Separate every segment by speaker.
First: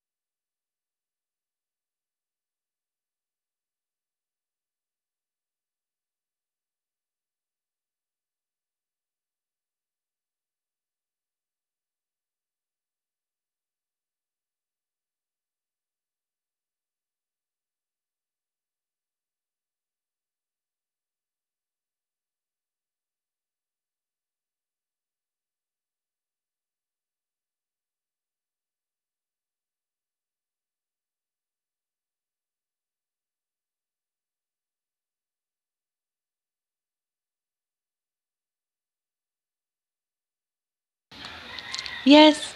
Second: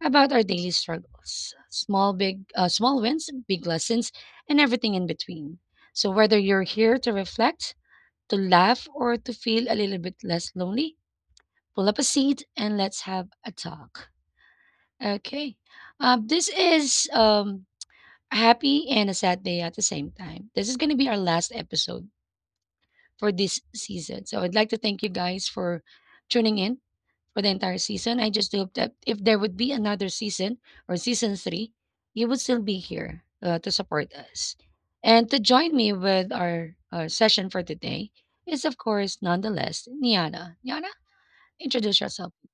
Speaker 1: about our daily struggles, small wins, big lessons, and everything in between. So whether you're here to reflect, to laugh, or to feel a little bit less lonely, pull up a seat and let's have a talk. Okay. This is a happy and a sad day at the same time. This is gonna be our last episode for this season. So I'd like to thank you guys for tuning in for the entire season. I just hope that if there would be another season or season three, you would still be here to support us. And to join me with our session for today is, of course, nonetheless, Niana. Niana, introduce yourself.
Speaker 2: Yes.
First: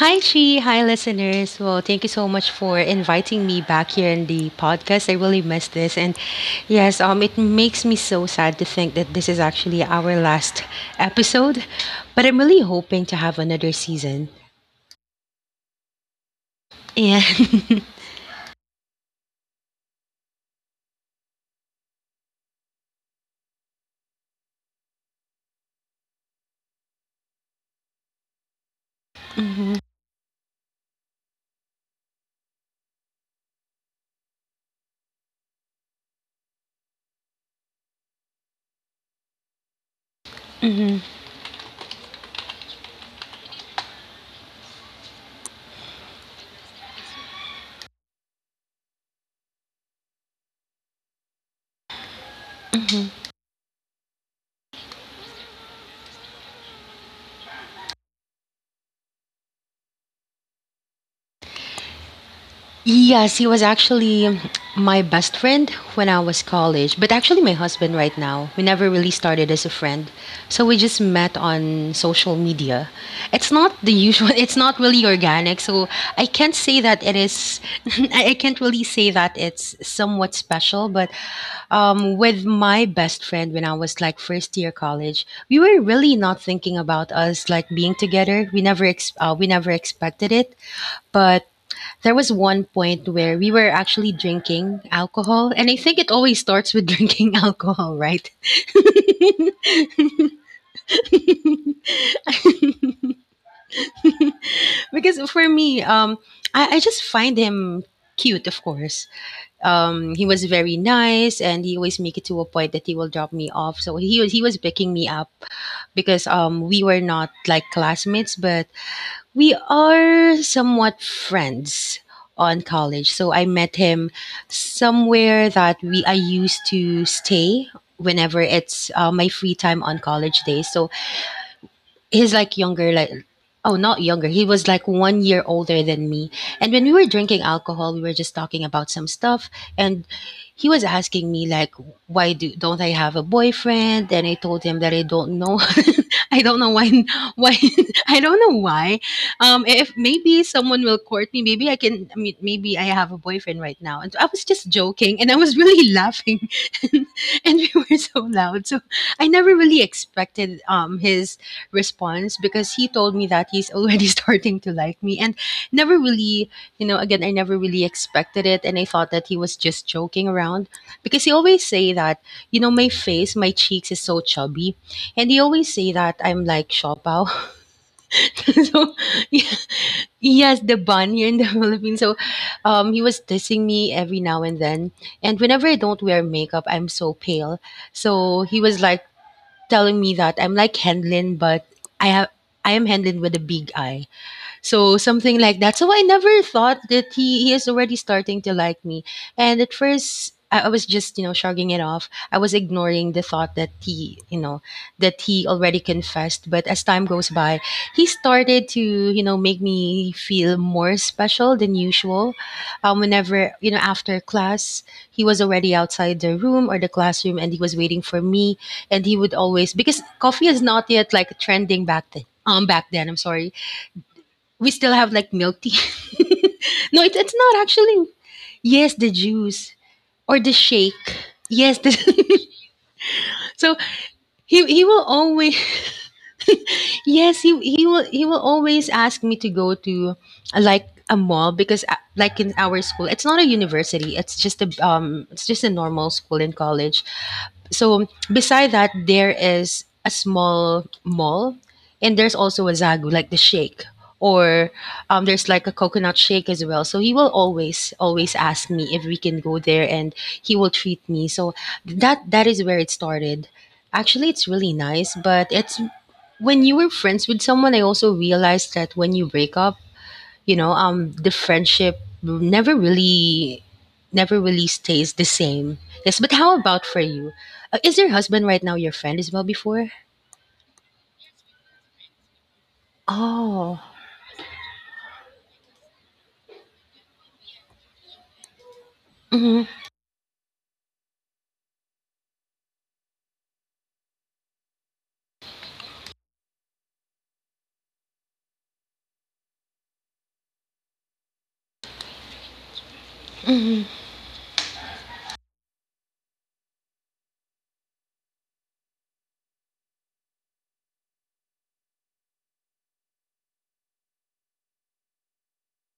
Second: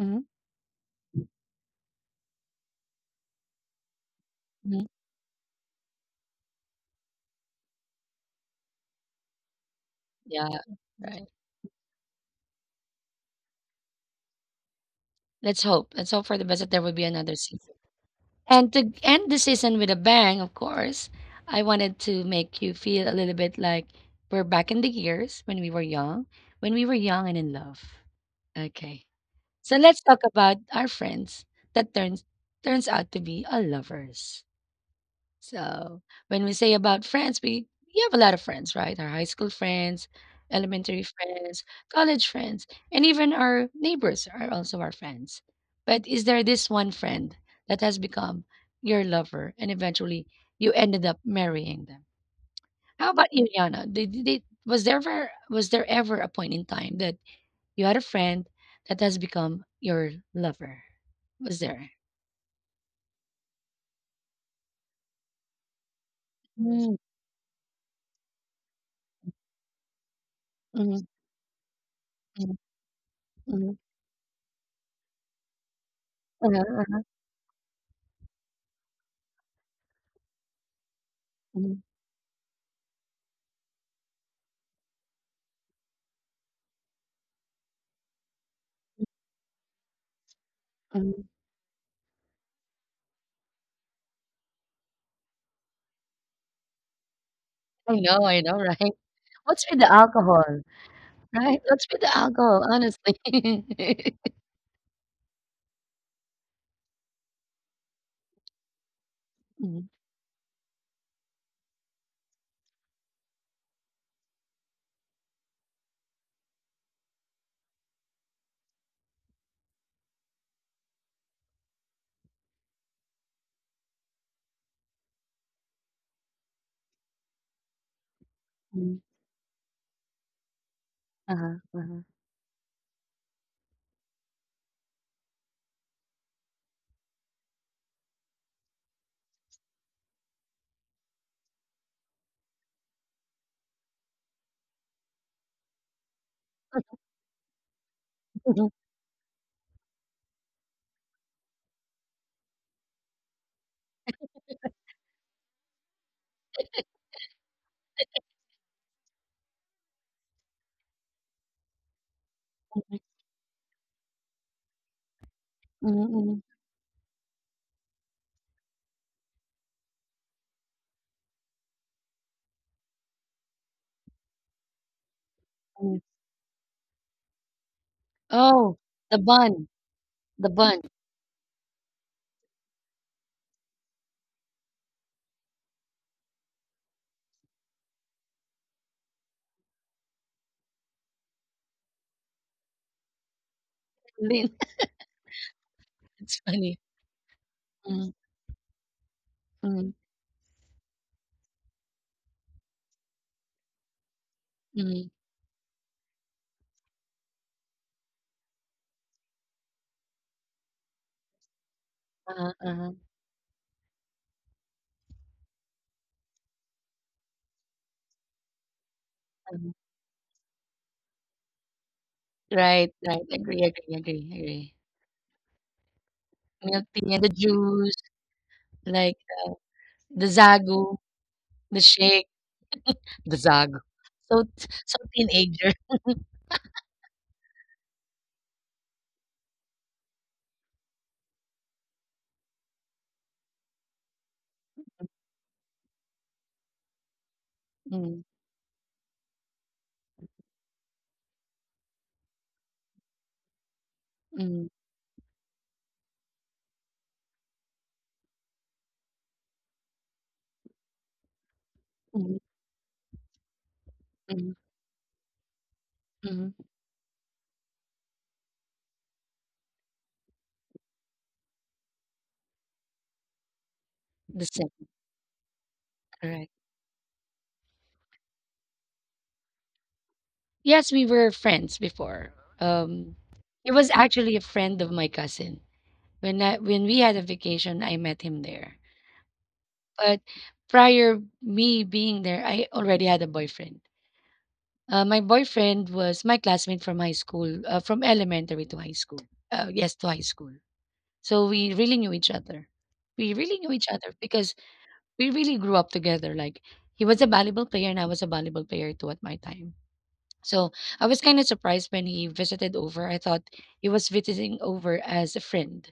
Speaker 2: Hi, Chi. Hi, listeners. Well, thank you so much for inviting me back here in the podcast. I really miss this. And yes, it makes me so sad to think that this is actually our
Speaker 1: Yeah,
Speaker 2: last
Speaker 1: right.
Speaker 2: episode. But I'm really hoping to have another season.
Speaker 1: Let's hope. Let's hope for the best that there will be
Speaker 2: Yeah.
Speaker 1: another season. And to end the season with a bang, of course, I wanted to make you feel a little bit like we're back in the years when we were young, when we were young and in love. Okay. So let's talk about our friends that turns out to be our lovers. So, when we say about friends, we have a lot of friends, right? Our high school friends,
Speaker 2: hmm
Speaker 1: elementary friends, college friends, and even our neighbors are also our friends. But is there this one friend that has become your lover and eventually you ended up marrying them? How about you, Yana? Was there ever a point in time that you had a friend that has become your lover? Was there?
Speaker 2: Yes, he was actually my best friend when I was college,
Speaker 1: Mm,
Speaker 2: but actually my husband right now. We never really started as a friend. So we just
Speaker 1: mhm,
Speaker 2: met on social
Speaker 1: mhm,
Speaker 2: media. It's not
Speaker 1: mhm,
Speaker 2: the usual, it's not really organic. So I can't
Speaker 1: uh-huh,
Speaker 2: say that
Speaker 1: uh-huh,
Speaker 2: it is. I can't really say that it's somewhat special, but
Speaker 1: mhm,
Speaker 2: with my best friend when I was like first year college, we were really not thinking about us like being together. We never we never expected it,
Speaker 1: mhm.
Speaker 2: but there was one point where we were actually drinking alcohol, and I think it always starts with drinking alcohol, right?
Speaker 1: I know, right? What's with the alcohol, right? What's with the alcohol, honestly?
Speaker 2: Because for me, I just find him cute, of course.
Speaker 1: Mhm,
Speaker 2: He was very nice, and he always make it to a point that he will drop me off. So he was picking me up because we were not like classmates, but we are somewhat friends on college. So I met him somewhere that we I used to stay whenever it's
Speaker 1: mhm.
Speaker 2: uh, my free time on college days. So
Speaker 1: Uh-huh, uh-huh.
Speaker 2: he's like younger like oh not younger, he was like 1 year older than me. And when we were drinking alcohol, we were just talking about some stuff, and he was asking me like, why do don't I have a boyfriend? And I told him that I don't know. I don't know why. why I don't know
Speaker 1: Mhm,
Speaker 2: why. If maybe someone will court me, maybe I mean, maybe I have a boyfriend right now. And I was just joking, and I was really laughing. And we were so loud. So I never really expected his response, because he told me that he's already starting to like me. And never
Speaker 1: mhm, mhm,
Speaker 2: really,
Speaker 1: mhm,
Speaker 2: you know, again, I never really expected it, and I thought that he was just joking around, because he always say that, you know, my face, my cheeks is so chubby. And he always say
Speaker 1: mhm.
Speaker 2: that I'm like shopao.
Speaker 1: Oh,
Speaker 2: So
Speaker 1: the
Speaker 2: yeah,
Speaker 1: bun, the
Speaker 2: yes, the
Speaker 1: bun.
Speaker 2: bun here in the Philippines. So he was dissing me every now and then. And whenever I don't wear makeup, I'm so pale, so he was like telling me that I'm like Henlin, but I have, I am Henlin with a big I. So something like that. So I never
Speaker 1: It's
Speaker 2: thought
Speaker 1: funny.
Speaker 2: that he is already
Speaker 1: Mhm,
Speaker 2: starting to like me. And at
Speaker 1: mhm,
Speaker 2: first I was just, you know, shrugging it off. I was ignoring the thought that he, you know,
Speaker 1: mhm.
Speaker 2: that he already confessed. But as time goes by, he started to, you know, make me feel more special than usual.
Speaker 1: Uh-huh, uh-huh,
Speaker 2: Whenever, you know, after class, he was already outside the room or the classroom, and he was waiting for me. And he would always,
Speaker 1: uh-huh.
Speaker 2: because coffee is not yet like trending back then. Back
Speaker 1: Right,
Speaker 2: then, I'm
Speaker 1: right.
Speaker 2: sorry,
Speaker 1: Agree, agree, agree,
Speaker 2: we
Speaker 1: agree.
Speaker 2: still have like milk tea.
Speaker 1: Milk
Speaker 2: No,
Speaker 1: tea and
Speaker 2: it's
Speaker 1: the
Speaker 2: not actually.
Speaker 1: juice,
Speaker 2: Yes, the
Speaker 1: like
Speaker 2: juice
Speaker 1: the
Speaker 2: or the shake.
Speaker 1: Zagu,
Speaker 2: Yes, the
Speaker 1: the shake, the
Speaker 2: so
Speaker 1: Zagu. So,
Speaker 2: he will
Speaker 1: so
Speaker 2: always.
Speaker 1: teenager.
Speaker 2: Yes, he will always ask me to go to like a mall, because like in our school, it's not a university, it's just a normal school in college. So
Speaker 1: Mm,
Speaker 2: beside that, there is a small mall, and there's also a Zagu, like the shake, or
Speaker 1: mm,
Speaker 2: there's like a coconut shake as well. So he will always, always ask me if we can go there, and he will treat me. So that that
Speaker 1: mm,
Speaker 2: is where it started. Actually, it's
Speaker 1: mm,
Speaker 2: really nice, but it's when
Speaker 1: mm.
Speaker 2: you were friends with someone. I also realized that when you break up, you know, the friendship never really, never
Speaker 1: The
Speaker 2: really
Speaker 1: same,
Speaker 2: stays the same. Yes, but how
Speaker 1: correct.
Speaker 2: about for you? Is your husband right now your friend as well before?
Speaker 1: Yes, we were friends before. Um,
Speaker 2: Oh.
Speaker 1: he was actually a friend of my cousin. When we had a vacation, I met him there.
Speaker 2: hmm
Speaker 1: But prior me being there, I already had a boyfriend. My boyfriend was my classmate from high school, from elementary to high school. Yes, to high school. So we really knew each other. We really knew
Speaker 2: hmm
Speaker 1: each other because we really grew up together. Like he was a volleyball player and I was a volleyball player too at my time. So I was kind of surprised when he visited over. I thought he was visiting over as a friend.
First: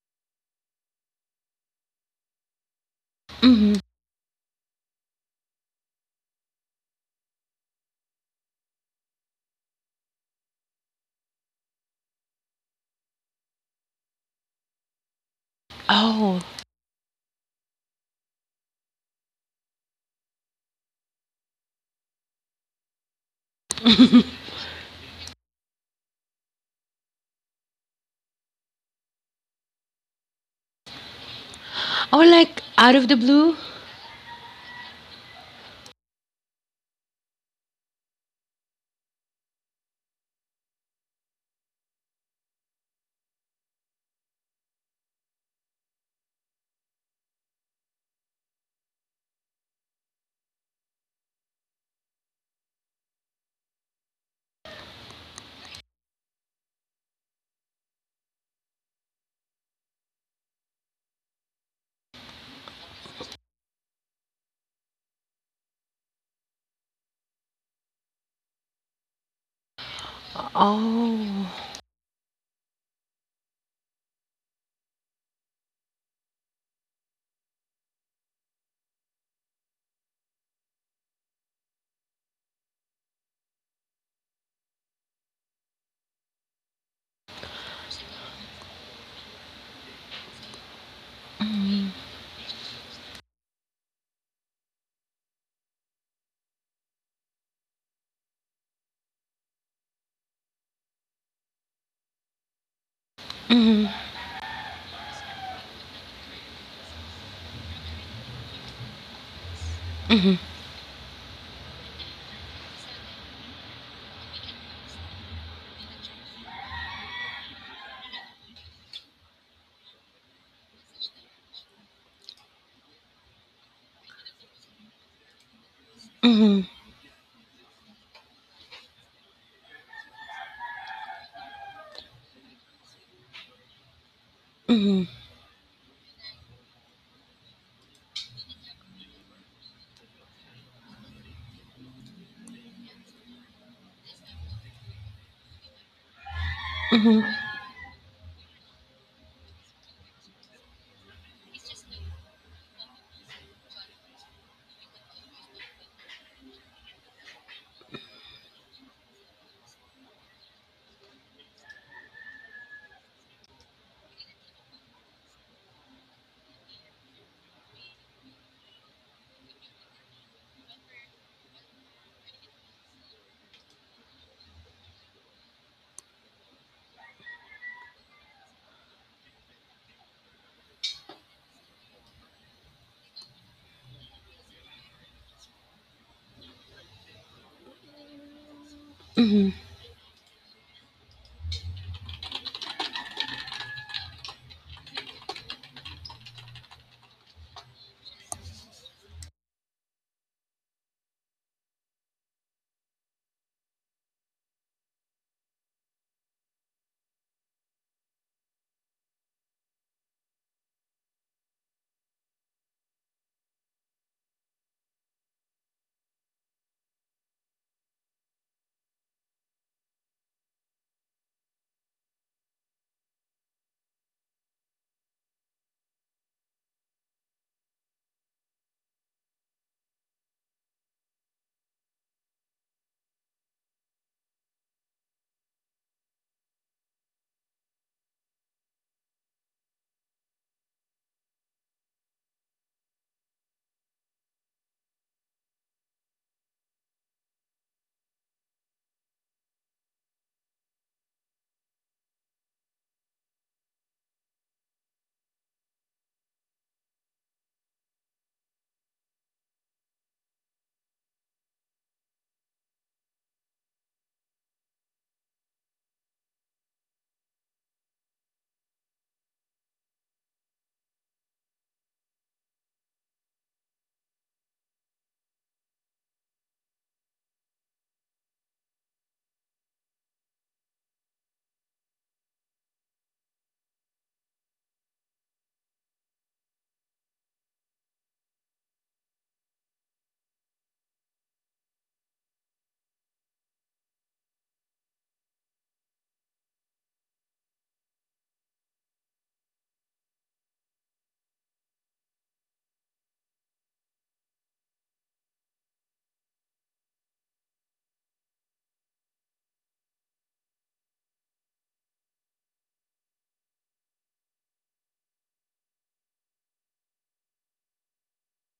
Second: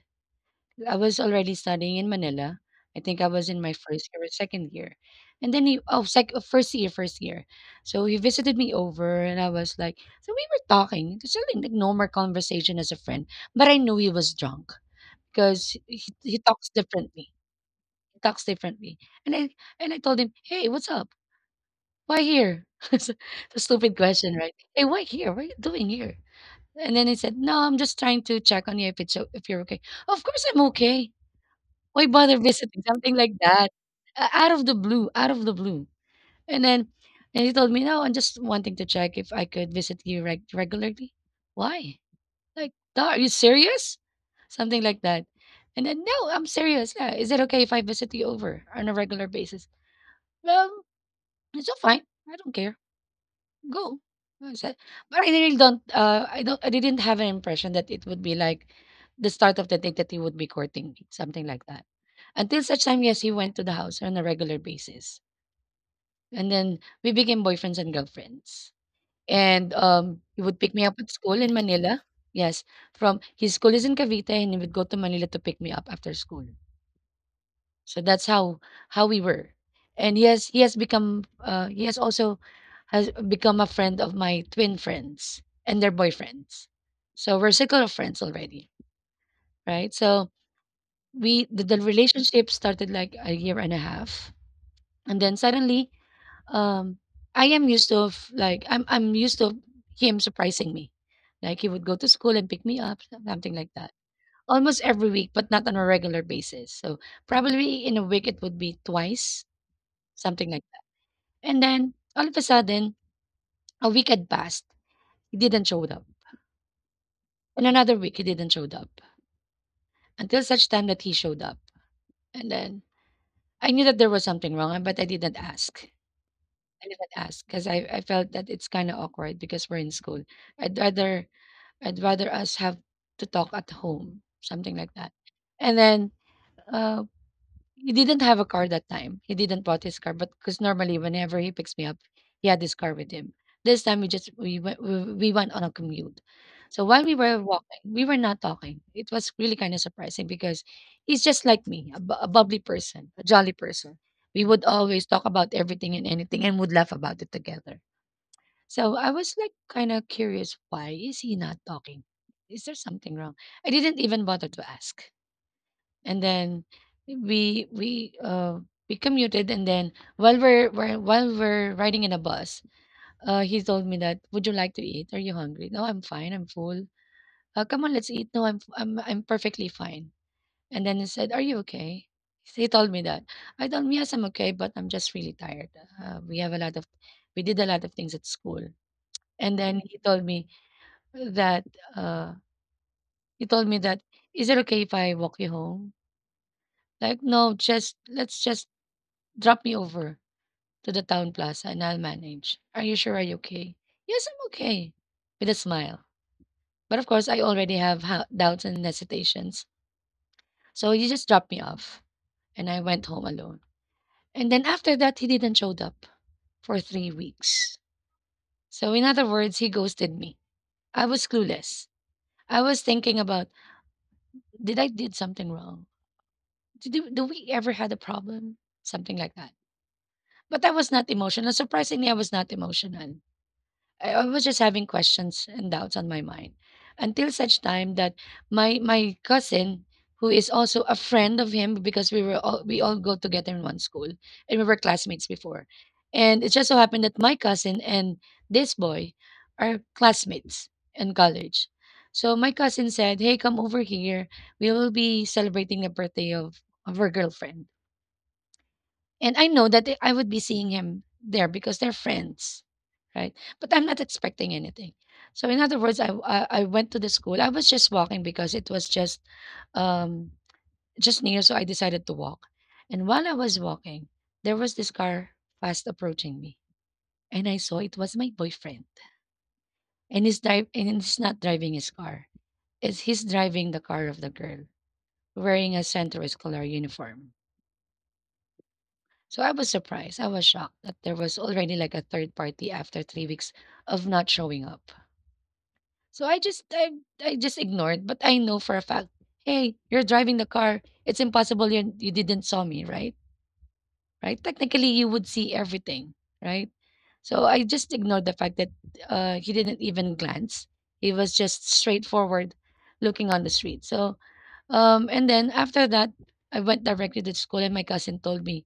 Speaker 1: I was already studying in Manila. I think I was in my
Speaker 2: hmm
Speaker 1: first year or second year. And then he, oh, sec, oh, first year, first year. So he visited me over and I was like, so we were talking, just like normal conversation as a friend. But I knew he was drunk because he
Speaker 2: oh
Speaker 1: talks differently. He talks differently. And I, and I told him, hey, what's up? Why here? it's a stupid question, right? Hey, why here? What are you doing here? And then I said, "No, I'm just trying to check on you if it's o if you're okay." "Of course I'm okay. Why
Speaker 2: oh
Speaker 1: bother
Speaker 2: like
Speaker 1: visiting?"
Speaker 2: out of
Speaker 1: Something
Speaker 2: the
Speaker 1: like
Speaker 2: blue
Speaker 1: that. Out of the blue, out of the blue. And then and he told me, "No, I'm just wanting to check if I could visit you regularly." "Why?" Like, "Duh, are you serious?" Something like that. And then, "No, I'm serious. Yeah, is it okay if I visit you over on a regular basis?" "Well, it's all fine. I don't care." Go. I said, but I really don't. I don't. I didn't have an impression that it would be like the start of the date that he would be courting me, something like that. Until such time, yes, he went to the house on a regular basis, and then we became boyfriends and girlfriends. And he would pick me up at school in
Speaker 2: oh
Speaker 1: Manila. Yes, from his school is in Cavite, and he would go to Manila to pick me up after school. So that's how we were. And he has become he has also has become a friend of my twin friends and their boyfriends. So we're circle of friends already, right? So we the
Speaker 2: hmm
Speaker 1: relationship started like a year and a half. And then suddenly, um I'm used to him surprising me. Like he would go to school and pick me up, something like that.
Speaker 2: hmm
Speaker 1: Almost every week, but not on a regular basis. So probably in a week it would be twice.
Speaker 2: hmm
Speaker 1: Something like that. And then all of a sudden, a week had passed. He didn't showed up. And another week he didn't showed up. Until such time that he showed up. And then I knew that there was something wrong, but I didn't ask.
Speaker 2: hmm
Speaker 1: I didn't ask because I felt that it's kind of awkward because we're in school. I'd rather I'd rather us have to talk at home, something like
Speaker 2: hmm
Speaker 1: that. And then uh, he didn't have a car that time. He didn't bought his car, but because normally whenever he picks me up, he had his car with him. This time we just we went on a commute. So while we
Speaker 2: hmm
Speaker 1: were walking, we were not talking. It was really kind of surprising because he's just like me, a bubbly person, a jolly person. We would always talk about everything and anything and would laugh about it together. So I was like kind of curious, why is he not talking? Is there something wrong? I didn't even bother to ask and then we we uh we commuted and then while we're riding in a bus he told me that would you like to eat, are you hungry? No, I'm fine, I'm full. Come on, let's eat. No I'm, I'm perfectly fine. And then he said, are you okay? He told me that. I told him, yes, I'm okay, but I'm just really tired. uh, we have a lot of we did a lot of things at school.
Speaker 2: hmm
Speaker 1: And then he told me that uh he told me that, is it okay if I walk you home? Like, no, just let's just drop me over to the town plaza and I'll manage. Are you sure? Are you okay? Yes, I'm okay. With a smile. But of course, I already have doubts and hesitations. So he just dropped me off and I went home alone. And then after that, he didn't showed up for 3 weeks. So in other words, he ghosted me. I was clueless. I was thinking about, did I did something wrong? Did, do do we ever had a problem? Something like that. But I was not emotional. Surprisingly, I was not emotional. I was just having questions and doubts on my mind until such time that my cousin, who is also a friend of him because we all go together in one school and we were classmates before, and it just so happened that my cousin and this boy are classmates in college. So my cousin said, "Hey, come over here. We will be celebrating the birthday of her girlfriend." And I know that I would be seeing him there because they're friends, right? But I'm not expecting anything. So in other words, I went to the school. I was just walking because it was um just near, so I decided to walk. And while I was walking, there was this car fast approaching me, and I saw it was my boyfriend. And he's drive and he's not driving his car. It's he's driving the car of the girl wearing a Centro Escolar uniform. So I was surprised. I was shocked that there was already like a third party after 3 weeks of not showing up. So I just ignored, but I know for a fact, hey, you're driving the car. It's impossible you didn't saw me, right? Right? Technically you would see everything, right? So I just ignored the fact that he didn't even glance. He was just straightforward looking on the street. So and then after that, I went directly to school, and my cousin told me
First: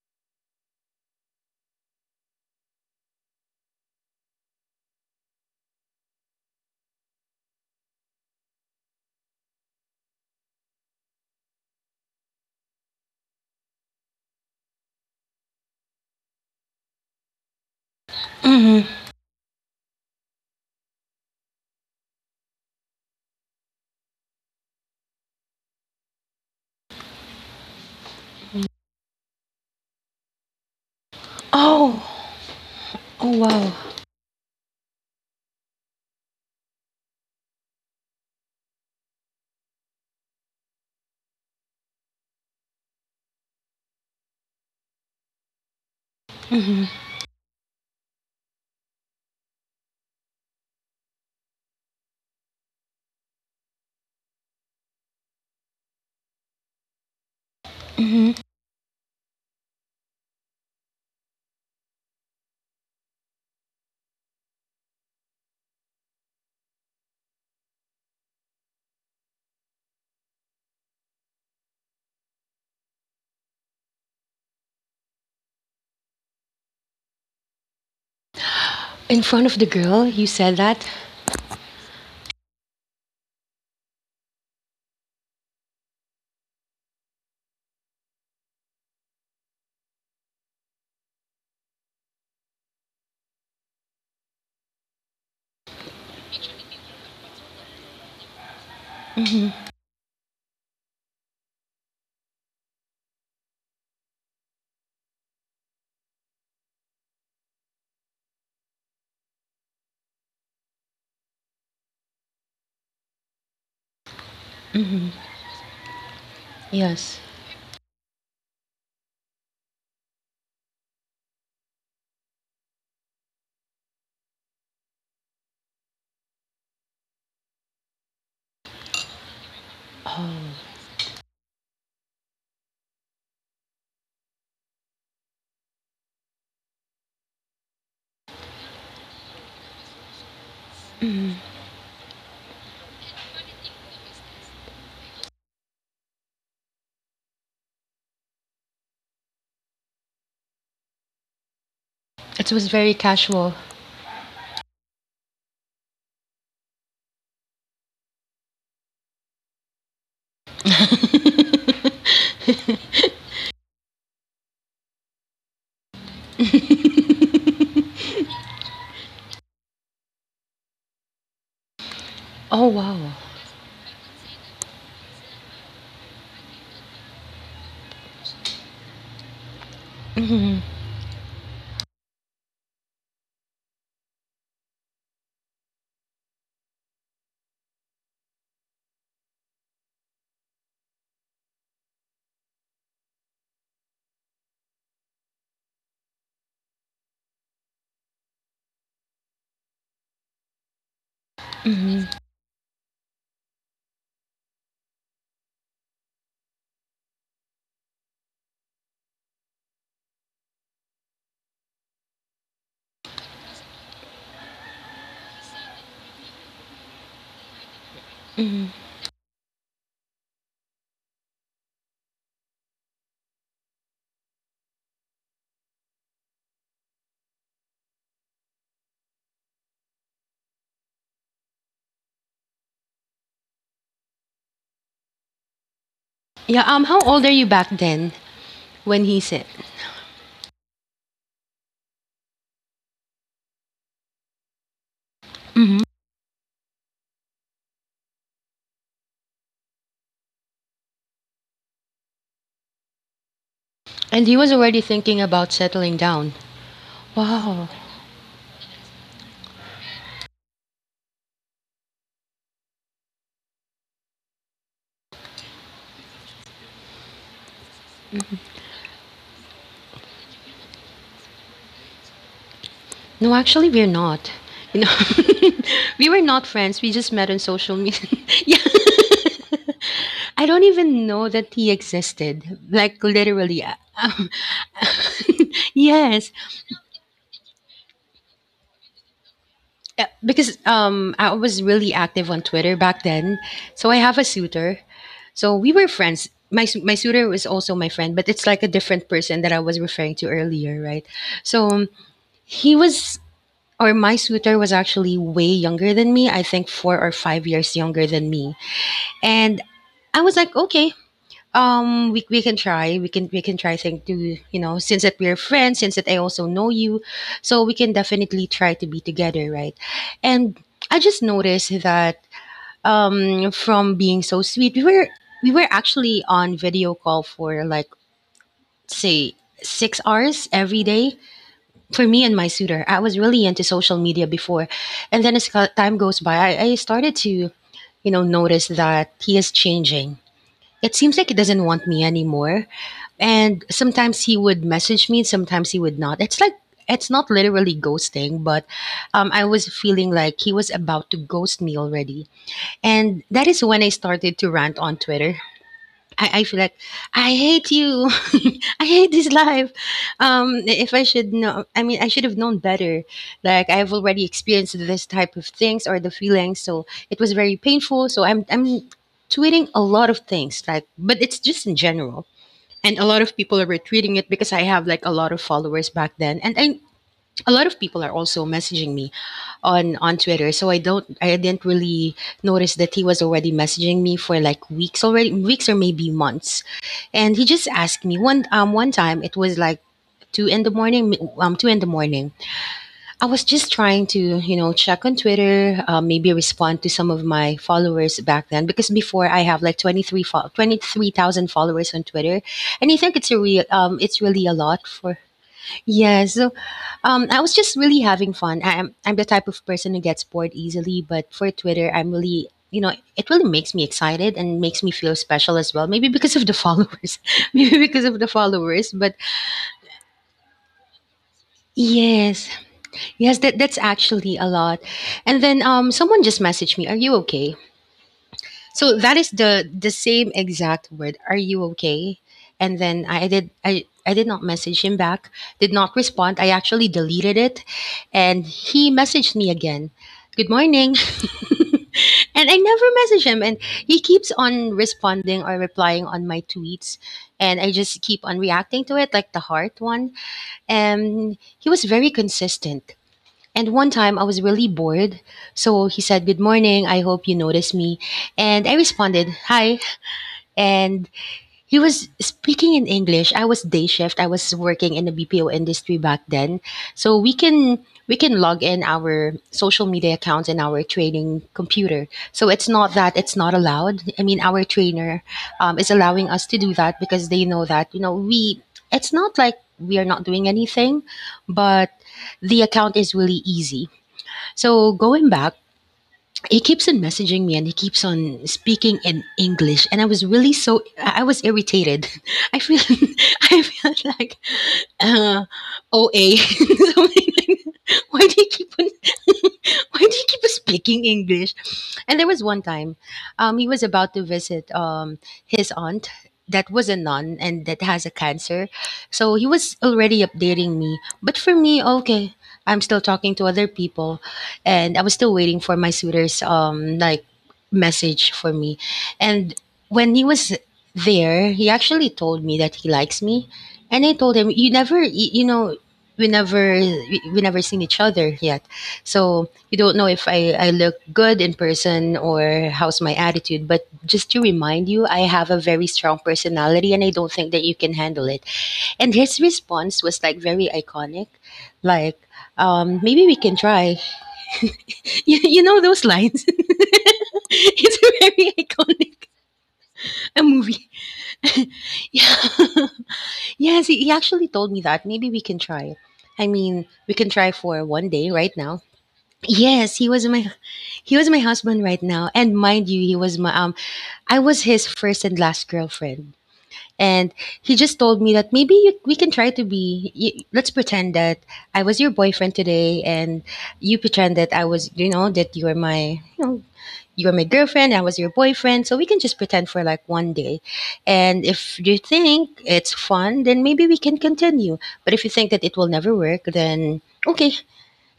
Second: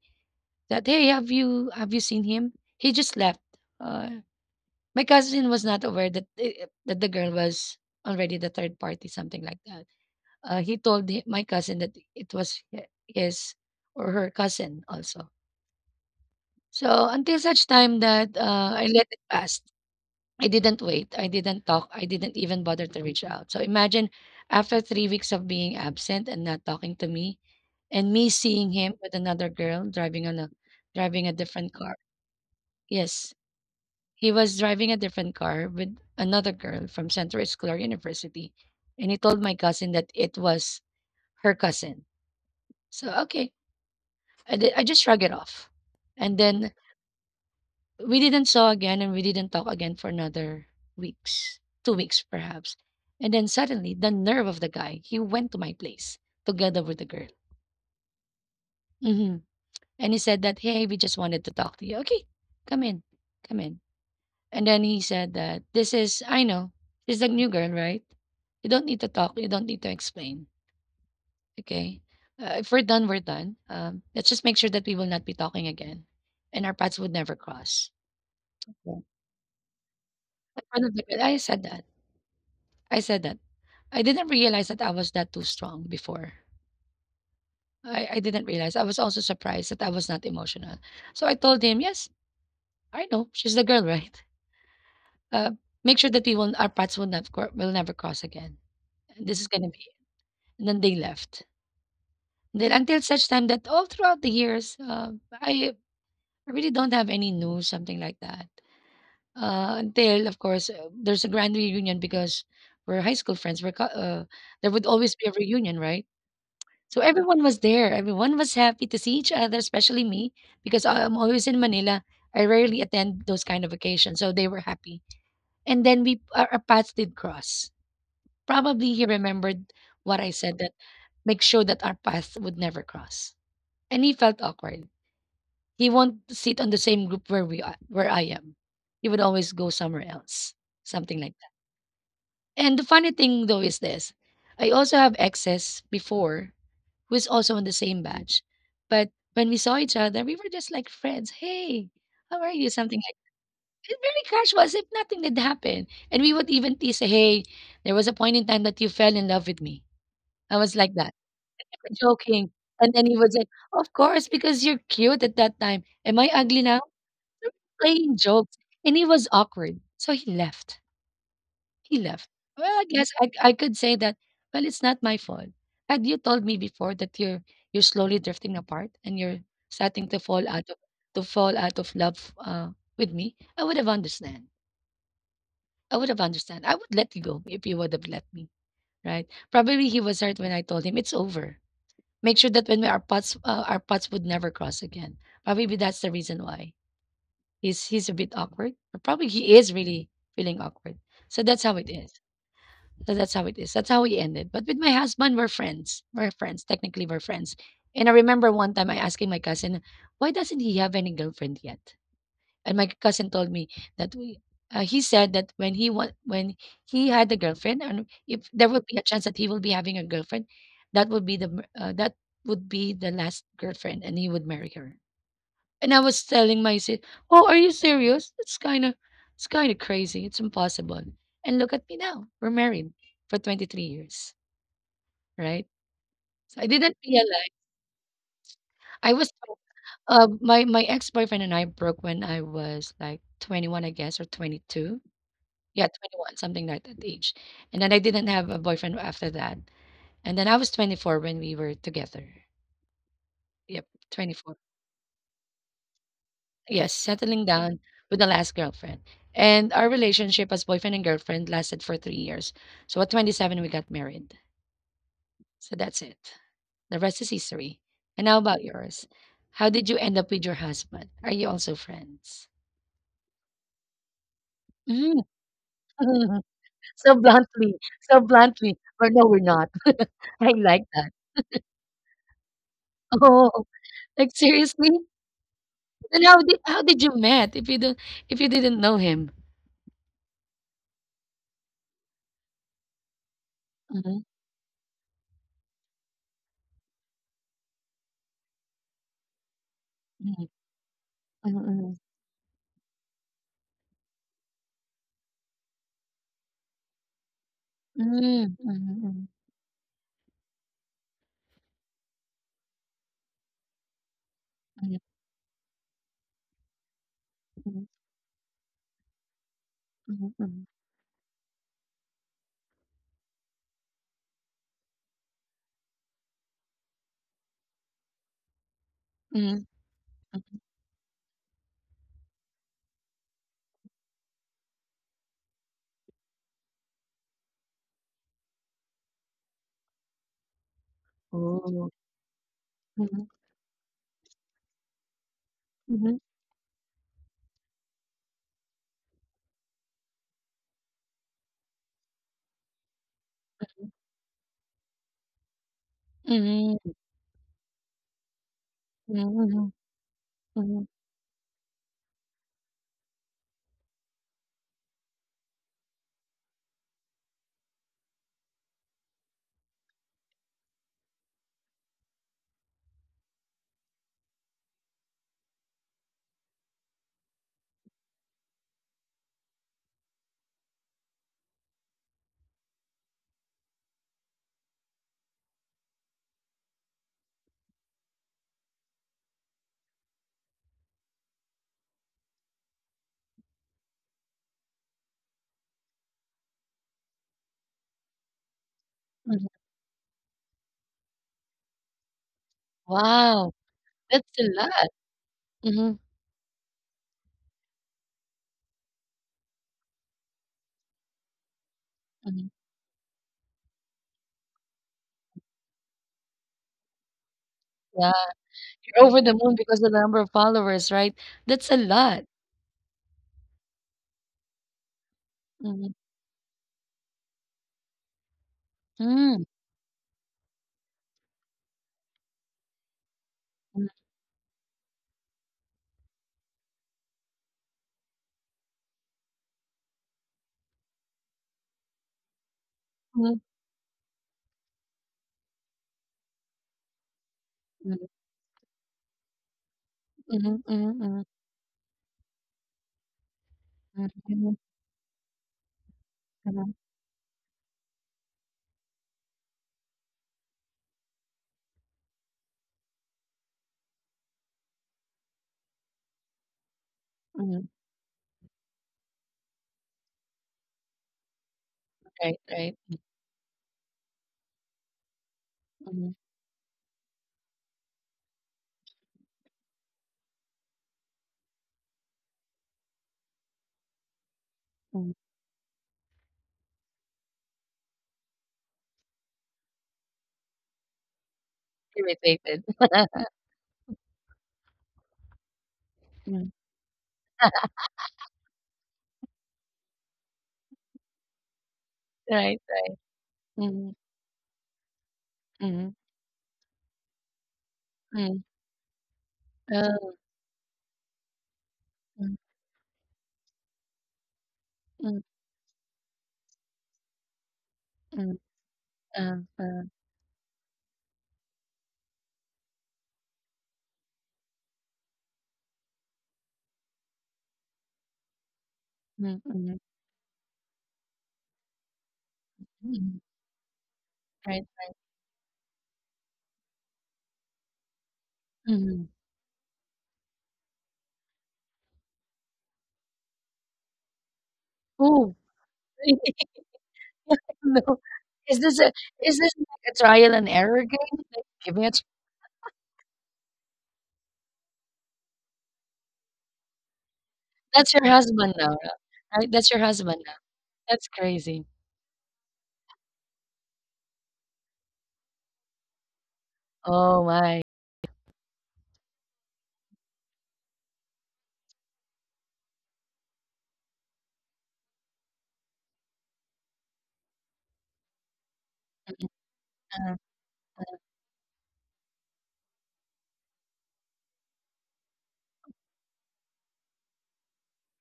Speaker 1: that, hey, have you seen him? He just left. uh, my cousin was not aware that that the girl was already the third party, something like that. He told my cousin that it was his or her cousin also. So until such time that
Speaker 2: hmm
Speaker 1: I let it pass. I didn't wait, I didn't talk, I didn't even bother to reach out. So imagine, after 3 weeks of being absent and not talking to me, and me seeing him with another girl driving a different car.
Speaker 2: oh
Speaker 1: Yes.
Speaker 2: oh wow
Speaker 1: He was driving a different car with another girl from Central Escolar University, and he told my cousin that it was her cousin. So okay, I just shrugged it off. And then
Speaker 2: hmm
Speaker 1: we didn't saw again, and we didn't talk again for another weeks, 2 weeks perhaps. And then suddenly, the nerve of the guy, he went to my place together with the girl.
Speaker 2: hmm
Speaker 1: hmm and he said that, hey, we just wanted to talk to you. Okay, come in, come in. And then he said that, this is, I know, this is the new girl, right? You don't need to talk. You don't need to explain. Okay. If we're done, we're done. Let's just make sure that we will not be talking again and our paths would never cross. Yeah.
Speaker 2: in front of the girl, you said
Speaker 1: In front
Speaker 2: that?
Speaker 1: of the girl, I said that. I said that. I didn't realize that I was that too strong before. I didn't realize. I was also surprised that I was not emotional. So I told him, yes, I know, she's the girl, right? Uh, Make sure that we will, our paths will, not never, will never cross again. This is
Speaker 2: Hmm
Speaker 1: going to be And then they left. Then until such time that all throughout the years, I really don't have any news, something like that. Until, of course, there's a grand reunion because we're high school friends. There would
Speaker 2: hmm
Speaker 1: always be a reunion, right? So
Speaker 2: yes.
Speaker 1: everyone was there. Everyone was happy to see each other, especially me, because I'm always in Manila. I rarely attend those kind of occasions, so they were happy. And then our paths did cross. Probably he remembered what I said, that
Speaker 2: Oh
Speaker 1: make sure that our paths would never cross, and he felt awkward. He won't sit on the same group where we are, where I am. He would always go somewhere else, something
Speaker 2: Mm,
Speaker 1: like that. And the funny thing though is this: I also have exes before who is also in the same batch, but when we saw each other, we were just like friends. Hey, how
Speaker 2: it
Speaker 1: are
Speaker 2: was
Speaker 1: you?
Speaker 2: very
Speaker 1: Something like.
Speaker 2: casual.
Speaker 1: It's very casual, as if nothing did happen. And we would even tease, "Hey, there was a point in time that you fell in love with me." I was like that, joking. And then he was like, "Of course, because you're cute at that time." Am I ugly now? Playing jokes, and it was awkward. So he left. He left.
Speaker 2: oh
Speaker 1: Well, I
Speaker 2: wow.
Speaker 1: guess I could say that, well, it's not my fault. And you told me before that you're slowly drifting apart, and you're starting to fall
Speaker 2: hmm
Speaker 1: out of, to fall out of love, uh, with me. I would have understand. I would have understand. I would let you go if you would have let me. Right? Probably he was hurt when I told him it's over. Make sure that when we, our paths would never cross again. Probably that's the reason why he's a bit awkward. Or probably he is really feeling awkward. So that's how it
Speaker 2: hmm
Speaker 1: is. So that's how it is. That's how we ended. But with my husband, we're friends. We're friends. Technically, we're friends. And I remember one time I asking my cousin, why doesn't he have any girlfriend yet? And my cousin told me that we, he said that when he had a girlfriend, and if there
Speaker 2: hmm
Speaker 1: would be a chance that he will be having a girlfriend, that would be the last girlfriend, and he would marry her. And I was telling myself, "Oh, are you serious? It's kind of crazy. It's impossible." And look at me now. We're married for 23 years, right? So
Speaker 2: Yeah.
Speaker 1: I didn't
Speaker 2: How old are you
Speaker 1: realize
Speaker 2: back then when
Speaker 1: I
Speaker 2: he
Speaker 1: was.
Speaker 2: said?
Speaker 1: My ex boyfriend and I broke when I was like 21, I guess, or 22.
Speaker 2: Hmm
Speaker 1: Yeah, 21, something like that age. And then I didn't have a boyfriend after that. And then I was 24 when we were together. Yep,
Speaker 2: And he was
Speaker 1: 24.
Speaker 2: already thinking about settling down.
Speaker 1: Yes, settling
Speaker 2: Wow.
Speaker 1: down with the last girlfriend. And our relationship as boyfriend and girlfriend lasted for 3 years. So at 27, we got married. So that's it. The rest is history. And how about yours? How did you end up with your husband? Are you also friends?
Speaker 2: No, actually, we're not. You know,
Speaker 1: Mm.
Speaker 2: we were not friends. We just
Speaker 1: So
Speaker 2: met on social
Speaker 1: bluntly,
Speaker 2: media.
Speaker 1: so
Speaker 2: Yeah.
Speaker 1: bluntly. But no, we're not.
Speaker 2: I
Speaker 1: I
Speaker 2: don't
Speaker 1: like
Speaker 2: even
Speaker 1: that.
Speaker 2: know that he existed. Like
Speaker 1: Oh,
Speaker 2: literally.
Speaker 1: like seriously? Then
Speaker 2: Yes.
Speaker 1: how did you met if you didn't know him?
Speaker 2: Yeah, because I was really active on Twitter back then. So I have
Speaker 1: Mm-hmm.
Speaker 2: a suitor. So we were friends. My suitor was also my friend, but it's like a different person that I was referring to earlier, right? So
Speaker 1: Mm-hmm.
Speaker 2: he was, or my suitor was actually way younger than me. I think 4 or 5 years younger than me,
Speaker 1: Mm-hmm.
Speaker 2: and I was like, okay, we can try. We can try saying to, you know, since that we're friends, since that I also know you, so we
Speaker 1: Mm-hmm.
Speaker 2: can definitely try to be together, right?
Speaker 1: Mhm,
Speaker 2: And
Speaker 1: mhm,
Speaker 2: I just noticed that from being so sweet, we were actually on video call for like say
Speaker 1: mhm,
Speaker 2: 6 hours
Speaker 1: mhm.
Speaker 2: every day for me and my suitor. I was really into social media before, and then as time goes by, I started to, you know, notice that he is changing. It seems like he doesn't want
Speaker 1: Oh.
Speaker 2: me anymore.
Speaker 1: Mhm,
Speaker 2: And sometimes he would message me, sometimes he would not.
Speaker 1: mhm.
Speaker 2: It's like, it's not literally ghosting, but I was feeling like he was about to ghost me already. And that is when I started to rant on Twitter. I feel like
Speaker 1: Mhm,
Speaker 2: I hate you. I hate this
Speaker 1: mhm,
Speaker 2: life.
Speaker 1: mhm,
Speaker 2: If
Speaker 1: mhm,
Speaker 2: I should know, I mean, I should have known better. Like I've already experienced this type of things or the feelings, so it was very painful. So I'm tweeting a lot of things, like, but it's just in general. And a lot of people are retweeting it, because I have like a lot of followers back then, and I, a lot of people are also messaging me on Twitter. So I didn't really notice that he was already messaging me for like weeks already, weeks or maybe months. And he just asked me one one time. It was like two in the morning, two in the morning. I was just trying to, you know, check on Twitter, maybe respond to some of my followers back then, because before I have
Speaker 1: mhm.
Speaker 2: like 23,000 followers on Twitter, and I think it's a real
Speaker 1: Wow,
Speaker 2: it's really
Speaker 1: that's
Speaker 2: a
Speaker 1: a
Speaker 2: lot
Speaker 1: lot.
Speaker 2: for.
Speaker 1: Mhm,
Speaker 2: Yeah, so I was just really having fun. I'm the type of person who gets bored easily, but for Twitter I'm really,
Speaker 1: mhm.
Speaker 2: you know, it really makes me excited and makes me feel special as well. Maybe because of the followers. Maybe because of
Speaker 1: Yeah,
Speaker 2: the followers. But
Speaker 1: you're over the moon because of the number of followers, right? That's a lot.
Speaker 2: yes, Yes, that, that's actually a lot. And then
Speaker 1: Mhm,
Speaker 2: someone just messaged me, are you okay? So that is
Speaker 1: mm,
Speaker 2: the same exact word, are you okay? And then
Speaker 1: mhm,
Speaker 2: I did not message him back, did not respond. I actually deleted it. And he messaged me again, good morning. And I never message him.
Speaker 1: mhm,
Speaker 2: And he keeps on responding or replying on my tweets. And I just
Speaker 1: mhm,
Speaker 2: keep on reacting to it, like the heart one.
Speaker 1: mm mhm, mm
Speaker 2: And he was very consistent. And one time I
Speaker 1: mhm,
Speaker 2: was really bored, so he said, good
Speaker 1: mhm,
Speaker 2: morning, I hope you notice me. And I responded, hi. And he was speaking in English. I was day shift. I was working in the BPO industry back then. So
Speaker 1: mhm.
Speaker 2: we can log in our social media accounts in our training computer. So
Speaker 1: Right,
Speaker 2: it's
Speaker 1: right.
Speaker 2: not that it's not allowed. I mean, our trainer is
Speaker 1: Mhm,
Speaker 2: allowing us to do that, because they know that, you know, we, it's not like we are not doing anything, but the account is really easy, so
Speaker 1: mhm.
Speaker 2: going back, he keeps on messaging me and he keeps on speaking in English, and I was really, so I was irritated. I
Speaker 1: Irritated.
Speaker 2: feel I felt like uh, OA.
Speaker 1: Mhm.
Speaker 2: Something like that. Why do you keep on why do you keep on speaking English? And there was one
Speaker 1: Right,
Speaker 2: time,
Speaker 1: right.
Speaker 2: he was
Speaker 1: Mhm,
Speaker 2: about to visit his aunt
Speaker 1: mhm,
Speaker 2: that was a nun and that has a
Speaker 1: mhm.
Speaker 2: cancer, so he was already
Speaker 1: Uh,
Speaker 2: updating me. But for me, okay,
Speaker 1: mm,
Speaker 2: I'm still talking to other people and I was still
Speaker 1: mm,
Speaker 2: waiting for my suitor's message for
Speaker 1: mm,
Speaker 2: me.
Speaker 1: uh,
Speaker 2: And
Speaker 1: uh,
Speaker 2: when he was there, he actually told me that he likes me, and I told him, "You never, you know, we never seen each other yet, so
Speaker 1: mm,
Speaker 2: you
Speaker 1: mm,
Speaker 2: don't know if I look good in person or how's my
Speaker 1: mm.
Speaker 2: attitude. But just to
Speaker 1: Right.
Speaker 2: remind you, I have a very strong personality, and I don't think that you can handle it." And
Speaker 1: Mhm.
Speaker 2: his response was like very iconic, like. Maybe we can try
Speaker 1: Oh,
Speaker 2: you know those lines.
Speaker 1: no.
Speaker 2: It's very
Speaker 1: Is this a
Speaker 2: iconic.
Speaker 1: is this like a
Speaker 2: A
Speaker 1: trial and
Speaker 2: movie.
Speaker 1: error game? Like, give me a tr.
Speaker 2: Yeah. Yes, he actually told me that. Maybe we can try. I mean, we can try for one
Speaker 1: That's your
Speaker 2: day right
Speaker 1: husband
Speaker 2: now.
Speaker 1: now, right? Right, that's
Speaker 2: Yes,
Speaker 1: your husband now.
Speaker 2: he
Speaker 1: That's
Speaker 2: was my
Speaker 1: crazy.
Speaker 2: husband right now. And mind you, he was my I was his first and last girlfriend. And
Speaker 1: Oh
Speaker 2: he
Speaker 1: my.
Speaker 2: just told me that we can try to be y let's pretend that I was your boyfriend today and you pretend that I was that you were my you know you were my girlfriend, I was your boyfriend. So we can just
Speaker 1: Mm,
Speaker 2: pretend for like one
Speaker 1: uh,
Speaker 2: day. And if you think it's fun, then maybe we can continue. But if you think that it will never work, then okay,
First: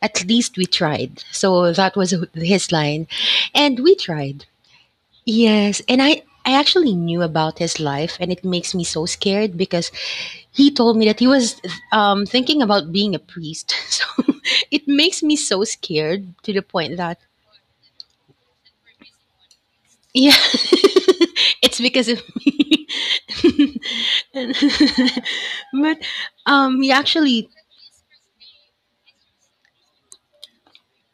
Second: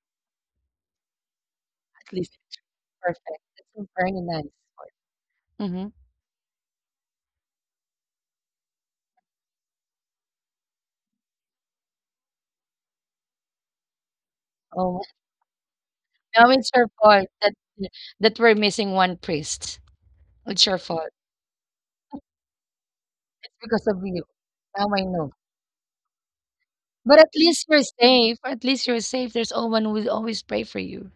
Speaker 2: at least we tried. So that
Speaker 1: at
Speaker 2: was
Speaker 1: least it's
Speaker 2: his line.
Speaker 1: perfect.
Speaker 2: And
Speaker 1: That's
Speaker 2: we
Speaker 1: very
Speaker 2: tried.
Speaker 1: nice.
Speaker 2: Yes.
Speaker 1: Mhm.
Speaker 2: And I actually knew about his life, and it makes me so scared because he told me that he was thinking about being a priest. So it
Speaker 1: Oh,
Speaker 2: makes me so scared
Speaker 1: now
Speaker 2: to the
Speaker 1: it's your
Speaker 2: point that
Speaker 1: fault that we're missing one priest.
Speaker 2: yeah,
Speaker 1: It's your fault.
Speaker 2: it's because of me.
Speaker 1: It's because of you.
Speaker 2: And-
Speaker 1: Now I know.
Speaker 2: but yeah,
Speaker 1: But at
Speaker 2: actually,
Speaker 1: least you're safe. At least you're safe. There's someone who will always pray for you.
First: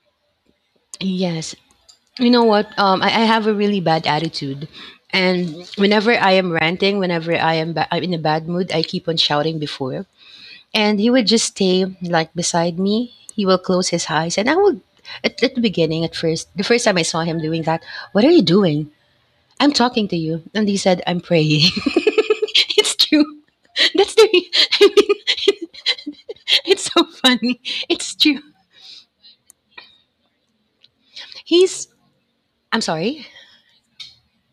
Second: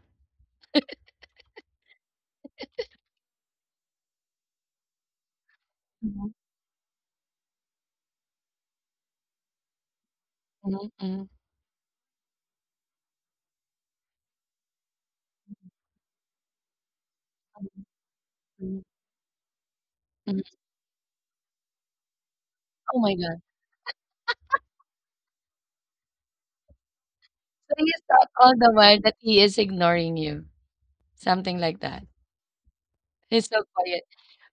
Speaker 2: yes. You know what? I have a really bad attitude, and whenever
Speaker 1: Mhm,
Speaker 2: I am ranting, whenever I'm in a bad mood, I keep on shouting before,
Speaker 1: mhm,
Speaker 2: and he would
Speaker 1: mhm,
Speaker 2: just stay like beside me. He will close his eyes, and I would. At the beginning, at first, the first time I saw him doing that, what are you
Speaker 1: mhm,
Speaker 2: doing? I'm talking to you.
Speaker 1: mhm.
Speaker 2: And he said, I'm praying. It's
Speaker 1: Oh my God.
Speaker 2: true. That's the. I mean, it's so funny.
Speaker 1: So he's
Speaker 2: It's
Speaker 1: thought
Speaker 2: true.
Speaker 1: all the while that he is ignoring you, something like
Speaker 2: He's.
Speaker 1: that.
Speaker 2: I'm sorry.
Speaker 1: He's so quiet.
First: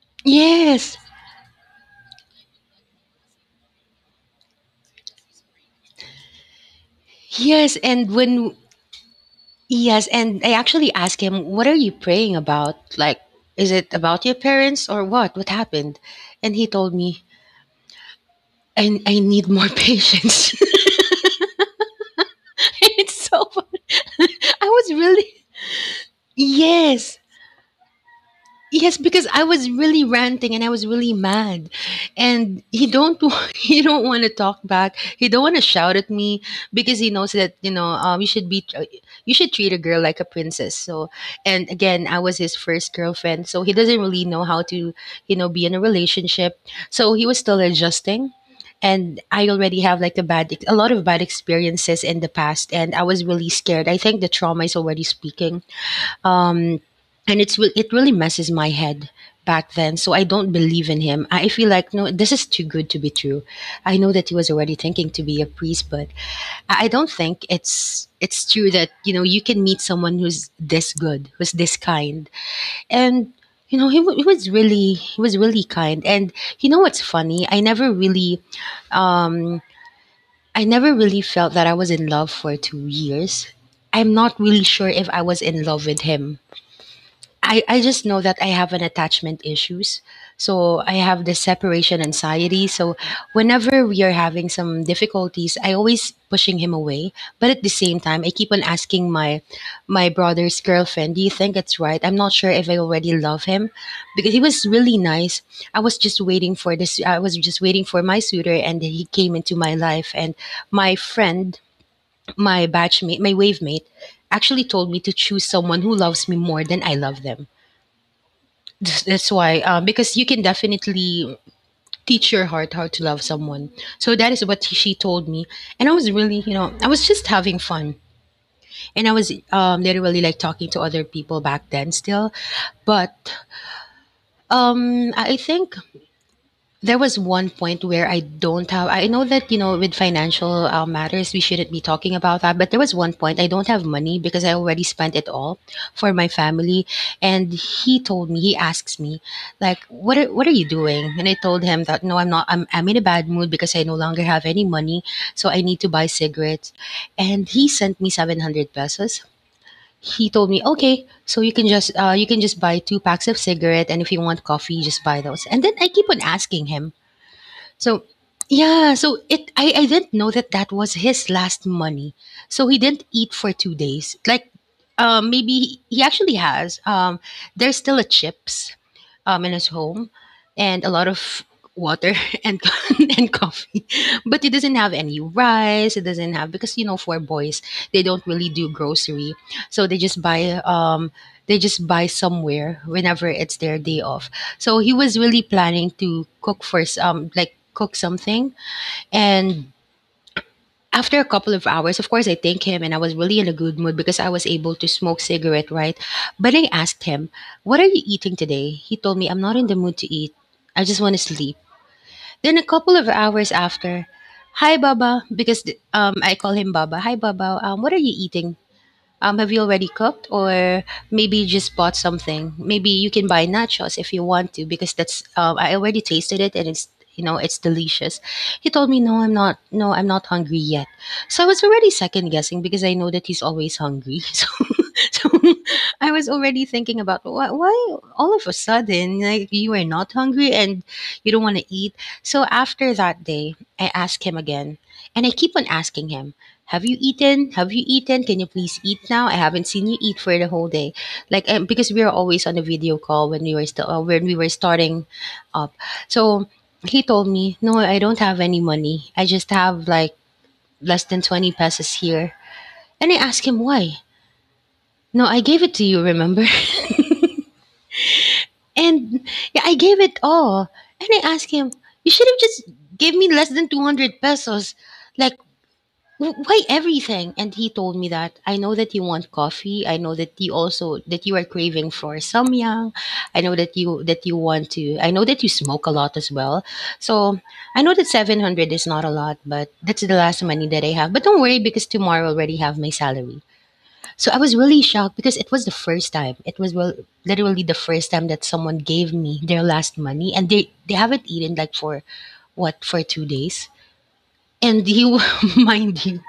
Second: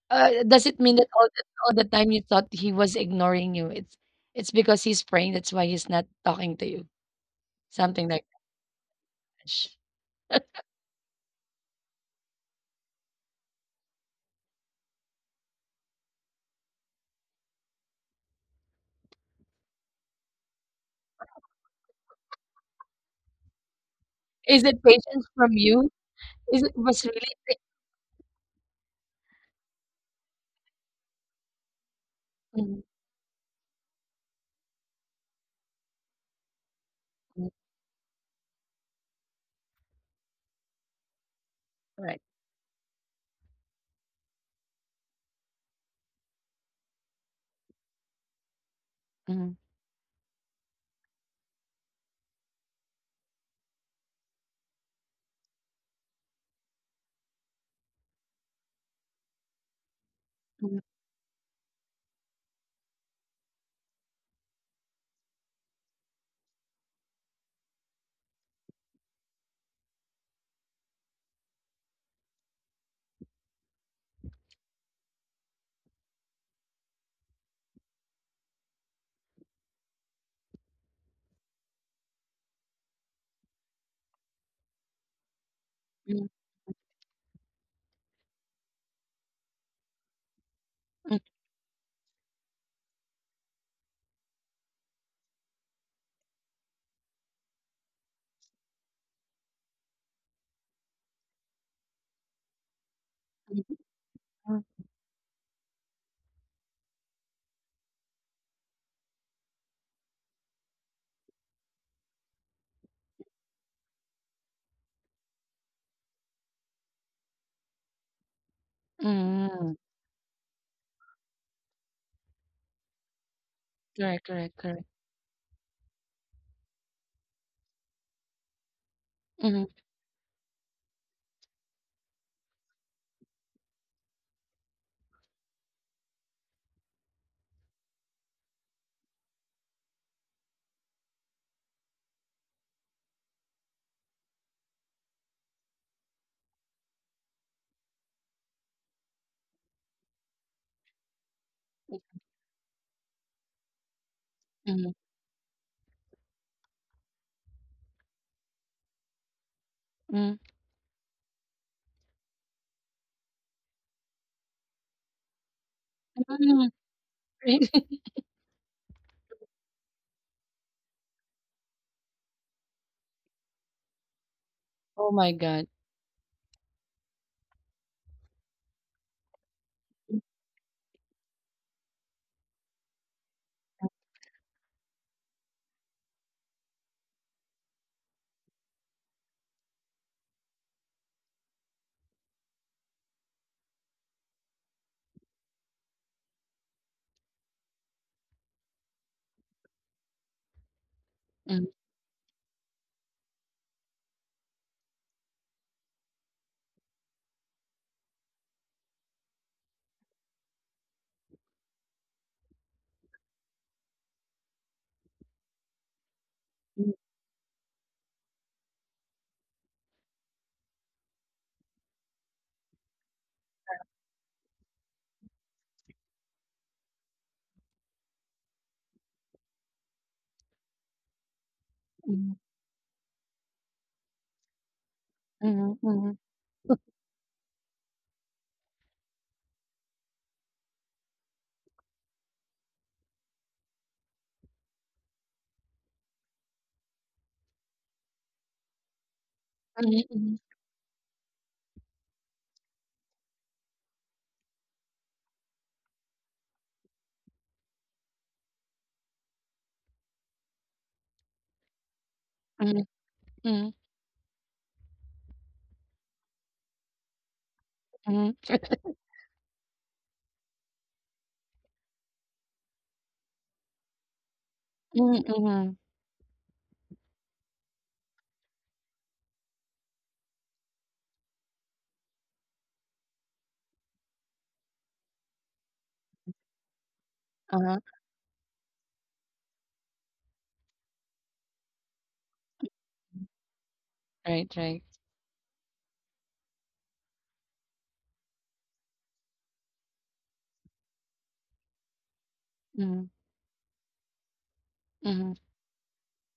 Speaker 1: Does it mean
Speaker 2: Yes.
Speaker 1: that all the time you thought he was ignoring you? It's because he's praying. That's why he's not talking to you.
Speaker 2: Yes.
Speaker 1: Something
Speaker 2: And
Speaker 1: like
Speaker 2: when.
Speaker 1: that. Sh-
Speaker 2: Yes. And I actually asked him, what are you praying about? Like, is it about your parents or what? What happened? And he told me, I need more patience. It's so. Funny.
Speaker 1: Is
Speaker 2: I
Speaker 1: it
Speaker 2: was
Speaker 1: patience
Speaker 2: really.
Speaker 1: from you? Is it was
Speaker 2: Yes.
Speaker 1: really pa-,
Speaker 2: Yes, because I was really ranting and I was really mad, and
Speaker 1: mm
Speaker 2: he don't he don't want to talk back. He don't want to shout at me because he knows
Speaker 1: mm,
Speaker 2: that you know you should be you should treat a girl like a princess. So, and again,
Speaker 1: correct?
Speaker 2: I was his first girlfriend, so he doesn't really know how to you know be in a relationship. So he was still adjusting, and I
Speaker 1: Mm,
Speaker 2: already have like a lot of bad experiences in the past, and I was really scared. I think the trauma is already speaking um, and it really messes my head back then. So I don't
Speaker 1: mm,
Speaker 2: believe in him. I feel like no, this is too good to be true. I know that he was already thinking to be a priest, but I don't think it's true that you know you can meet someone who's this good, who's this kind, and you know he was really kind. And you know what's funny? Um I never really felt that I was in love for 2 years. I'm not really sure if I was in love with
Speaker 1: mm,
Speaker 2: him I just know that I have an attachment issues. So I
Speaker 1: mm,
Speaker 2: have this separation anxiety. So whenever we are having some difficulties, I always pushing him away. But at the same time, I keep on asking my brother's girlfriend, do you think it's right? I'm not sure if I already love him because he
Speaker 1: mm,
Speaker 2: was really nice. I was just waiting for my suitor and he came into my life and my friend, my batchmate, my wave mate actually told me to choose someone who loves me more than I love them. That's why,
Speaker 1: mm.
Speaker 2: because you can definitely teach your heart how to love someone. So
Speaker 1: Correct,
Speaker 2: that is
Speaker 1: correct,
Speaker 2: what
Speaker 1: correct.
Speaker 2: she told me, and I was really, you know, I was just having fun, and I was
Speaker 1: Mm,
Speaker 2: literally like talking to other people back then still, but I think there was one point where I don't have I know that, you know, with financial, matters, we shouldn't be talking about that, but there was one point I don't have money because I already spent it all for my family, and he asks me, like, what are you doing?" And I told him that, "No, I'm not. I'm in a bad mood because I no longer have any
Speaker 1: mm,
Speaker 2: money, so I need to buy cigarettes." And he sent me 700 pesos.
Speaker 1: mm,
Speaker 2: He told me, "Okay, so you can just buy 2 packs of cigarette, and if you want coffee, just buy those." And then I keep on
Speaker 1: mm.
Speaker 2: asking him, so yeah, so it I didn't know that that was his last money. So he didn't eat for 2 days. Like
Speaker 1: Oh my
Speaker 2: maybe
Speaker 1: God.
Speaker 2: he actually has there's still a chips in his home and a lot of water and and coffee but he doesn't have any rice it doesn't have because you know for boys they don't really do grocery so they just buy somewhere whenever it's their day off so he was really planning to cook for cook something and after a couple
Speaker 1: Mm,
Speaker 2: of hours, of course, I thanked him and I was really in a good mood because I was able to smoke cigarette, right? But I asked him, what are you eating today? He told me, I'm not in the mood to eat. I just want to sleep. Then a couple of hours after, Hi, Baba, because I call him
Speaker 1: mm,
Speaker 2: Baba. Hi, Baba. What are you eating? Have you already cooked, or maybe you just bought something? Maybe you can buy nachos if you want to, because that's I already tasted it and it's you know it's delicious. He told me, "No, I'm not. No, I'm not hungry yet." So I was already
Speaker 1: mm,
Speaker 2: second guessing because I know that he's always hungry. So, so
Speaker 1: mm, mm,
Speaker 2: I was already thinking about why all of a sudden like you are not hungry and you don't want to eat. So after that day, I asked him again, and I keep on asking him have you eaten? Have you eaten? Can you please eat now? I haven't seen you eat
Speaker 1: mm,
Speaker 2: for the whole day. Like because we were always on a video call when we were still when we were starting up. So he told me, "No, I don't have any money. I just have like less than 20 pesos here."
Speaker 1: mm,
Speaker 2: And I asked him
Speaker 1: mm,
Speaker 2: why. No, I gave it to you, remember?
Speaker 1: mm.
Speaker 2: And yeah, I gave it all. And I asked him, "You should have just gave me less than 200 pesos."
Speaker 1: Mm,
Speaker 2: Like
Speaker 1: mhm.
Speaker 2: Why everything? And he told me that I know that you want coffee. I know that you also that you are craving for samyang. I know that you want to. I know that you smoke a lot as well. So
Speaker 1: Uh-huh.
Speaker 2: I know that 700 is not a lot, but that's the last money that I have. But don't worry because tomorrow I already have my salary. So I
Speaker 1: Right,
Speaker 2: was
Speaker 1: right.
Speaker 2: really shocked because it was the first time. It was well literally the first time that someone gave me their last money, and they haven't eaten like for what
Speaker 1: Mhm,
Speaker 2: for 2 days. And you,
Speaker 1: mhm.
Speaker 2: mind you,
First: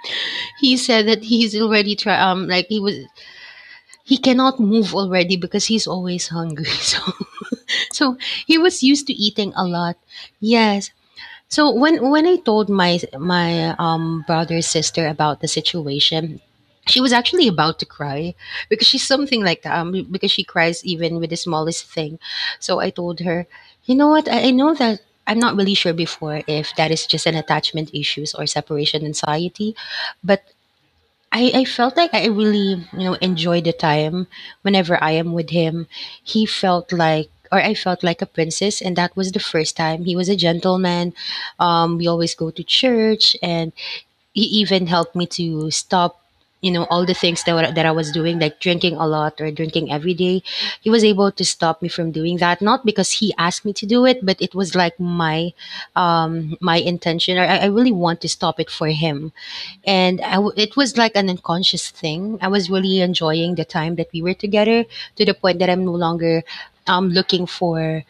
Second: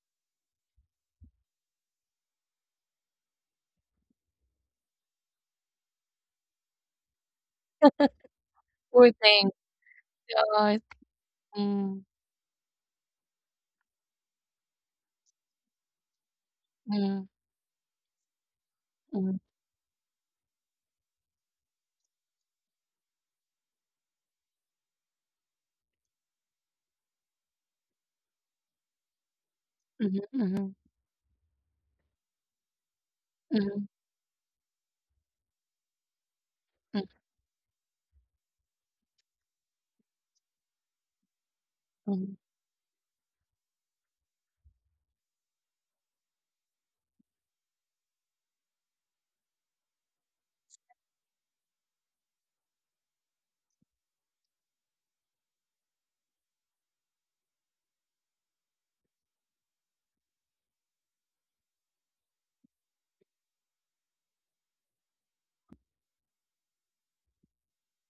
Speaker 2: he said that he's already try like he was he cannot move already because he's always hungry. So so he was used
Speaker 1: Poor
Speaker 2: to
Speaker 1: thing.
Speaker 2: eating a lot.
Speaker 1: Yeah.
Speaker 2: Yes. So
Speaker 1: Mm,
Speaker 2: when I told my brother sister about the situation, she was
Speaker 1: mhm,
Speaker 2: actually about to cry because she's
Speaker 1: mhm,
Speaker 2: something like that because she cries even with the smallest thing. So I told her, you know what? I know that I'm not really sure before if that is just an attachment issues or separation anxiety,
Speaker 1: mhm,
Speaker 2: but
Speaker 1: mhm,
Speaker 2: I felt like I really, you know, enjoy the
Speaker 1: mhm,
Speaker 2: time whenever I am with him. He felt like or I felt like a princess and that was the first time. He was a gentleman. We always
Speaker 1: mhm,
Speaker 2: go to church, and he even helped me to stop all the things that I was doing, like drinking a lot or drinking every day. He was able to stop me from doing that, not because he asked me to do it, but it was like my intention. Or I really want to stop it for him. And it was like an unconscious thing. I was really enjoying the time that we were together, to the point that I'm no longer um looking for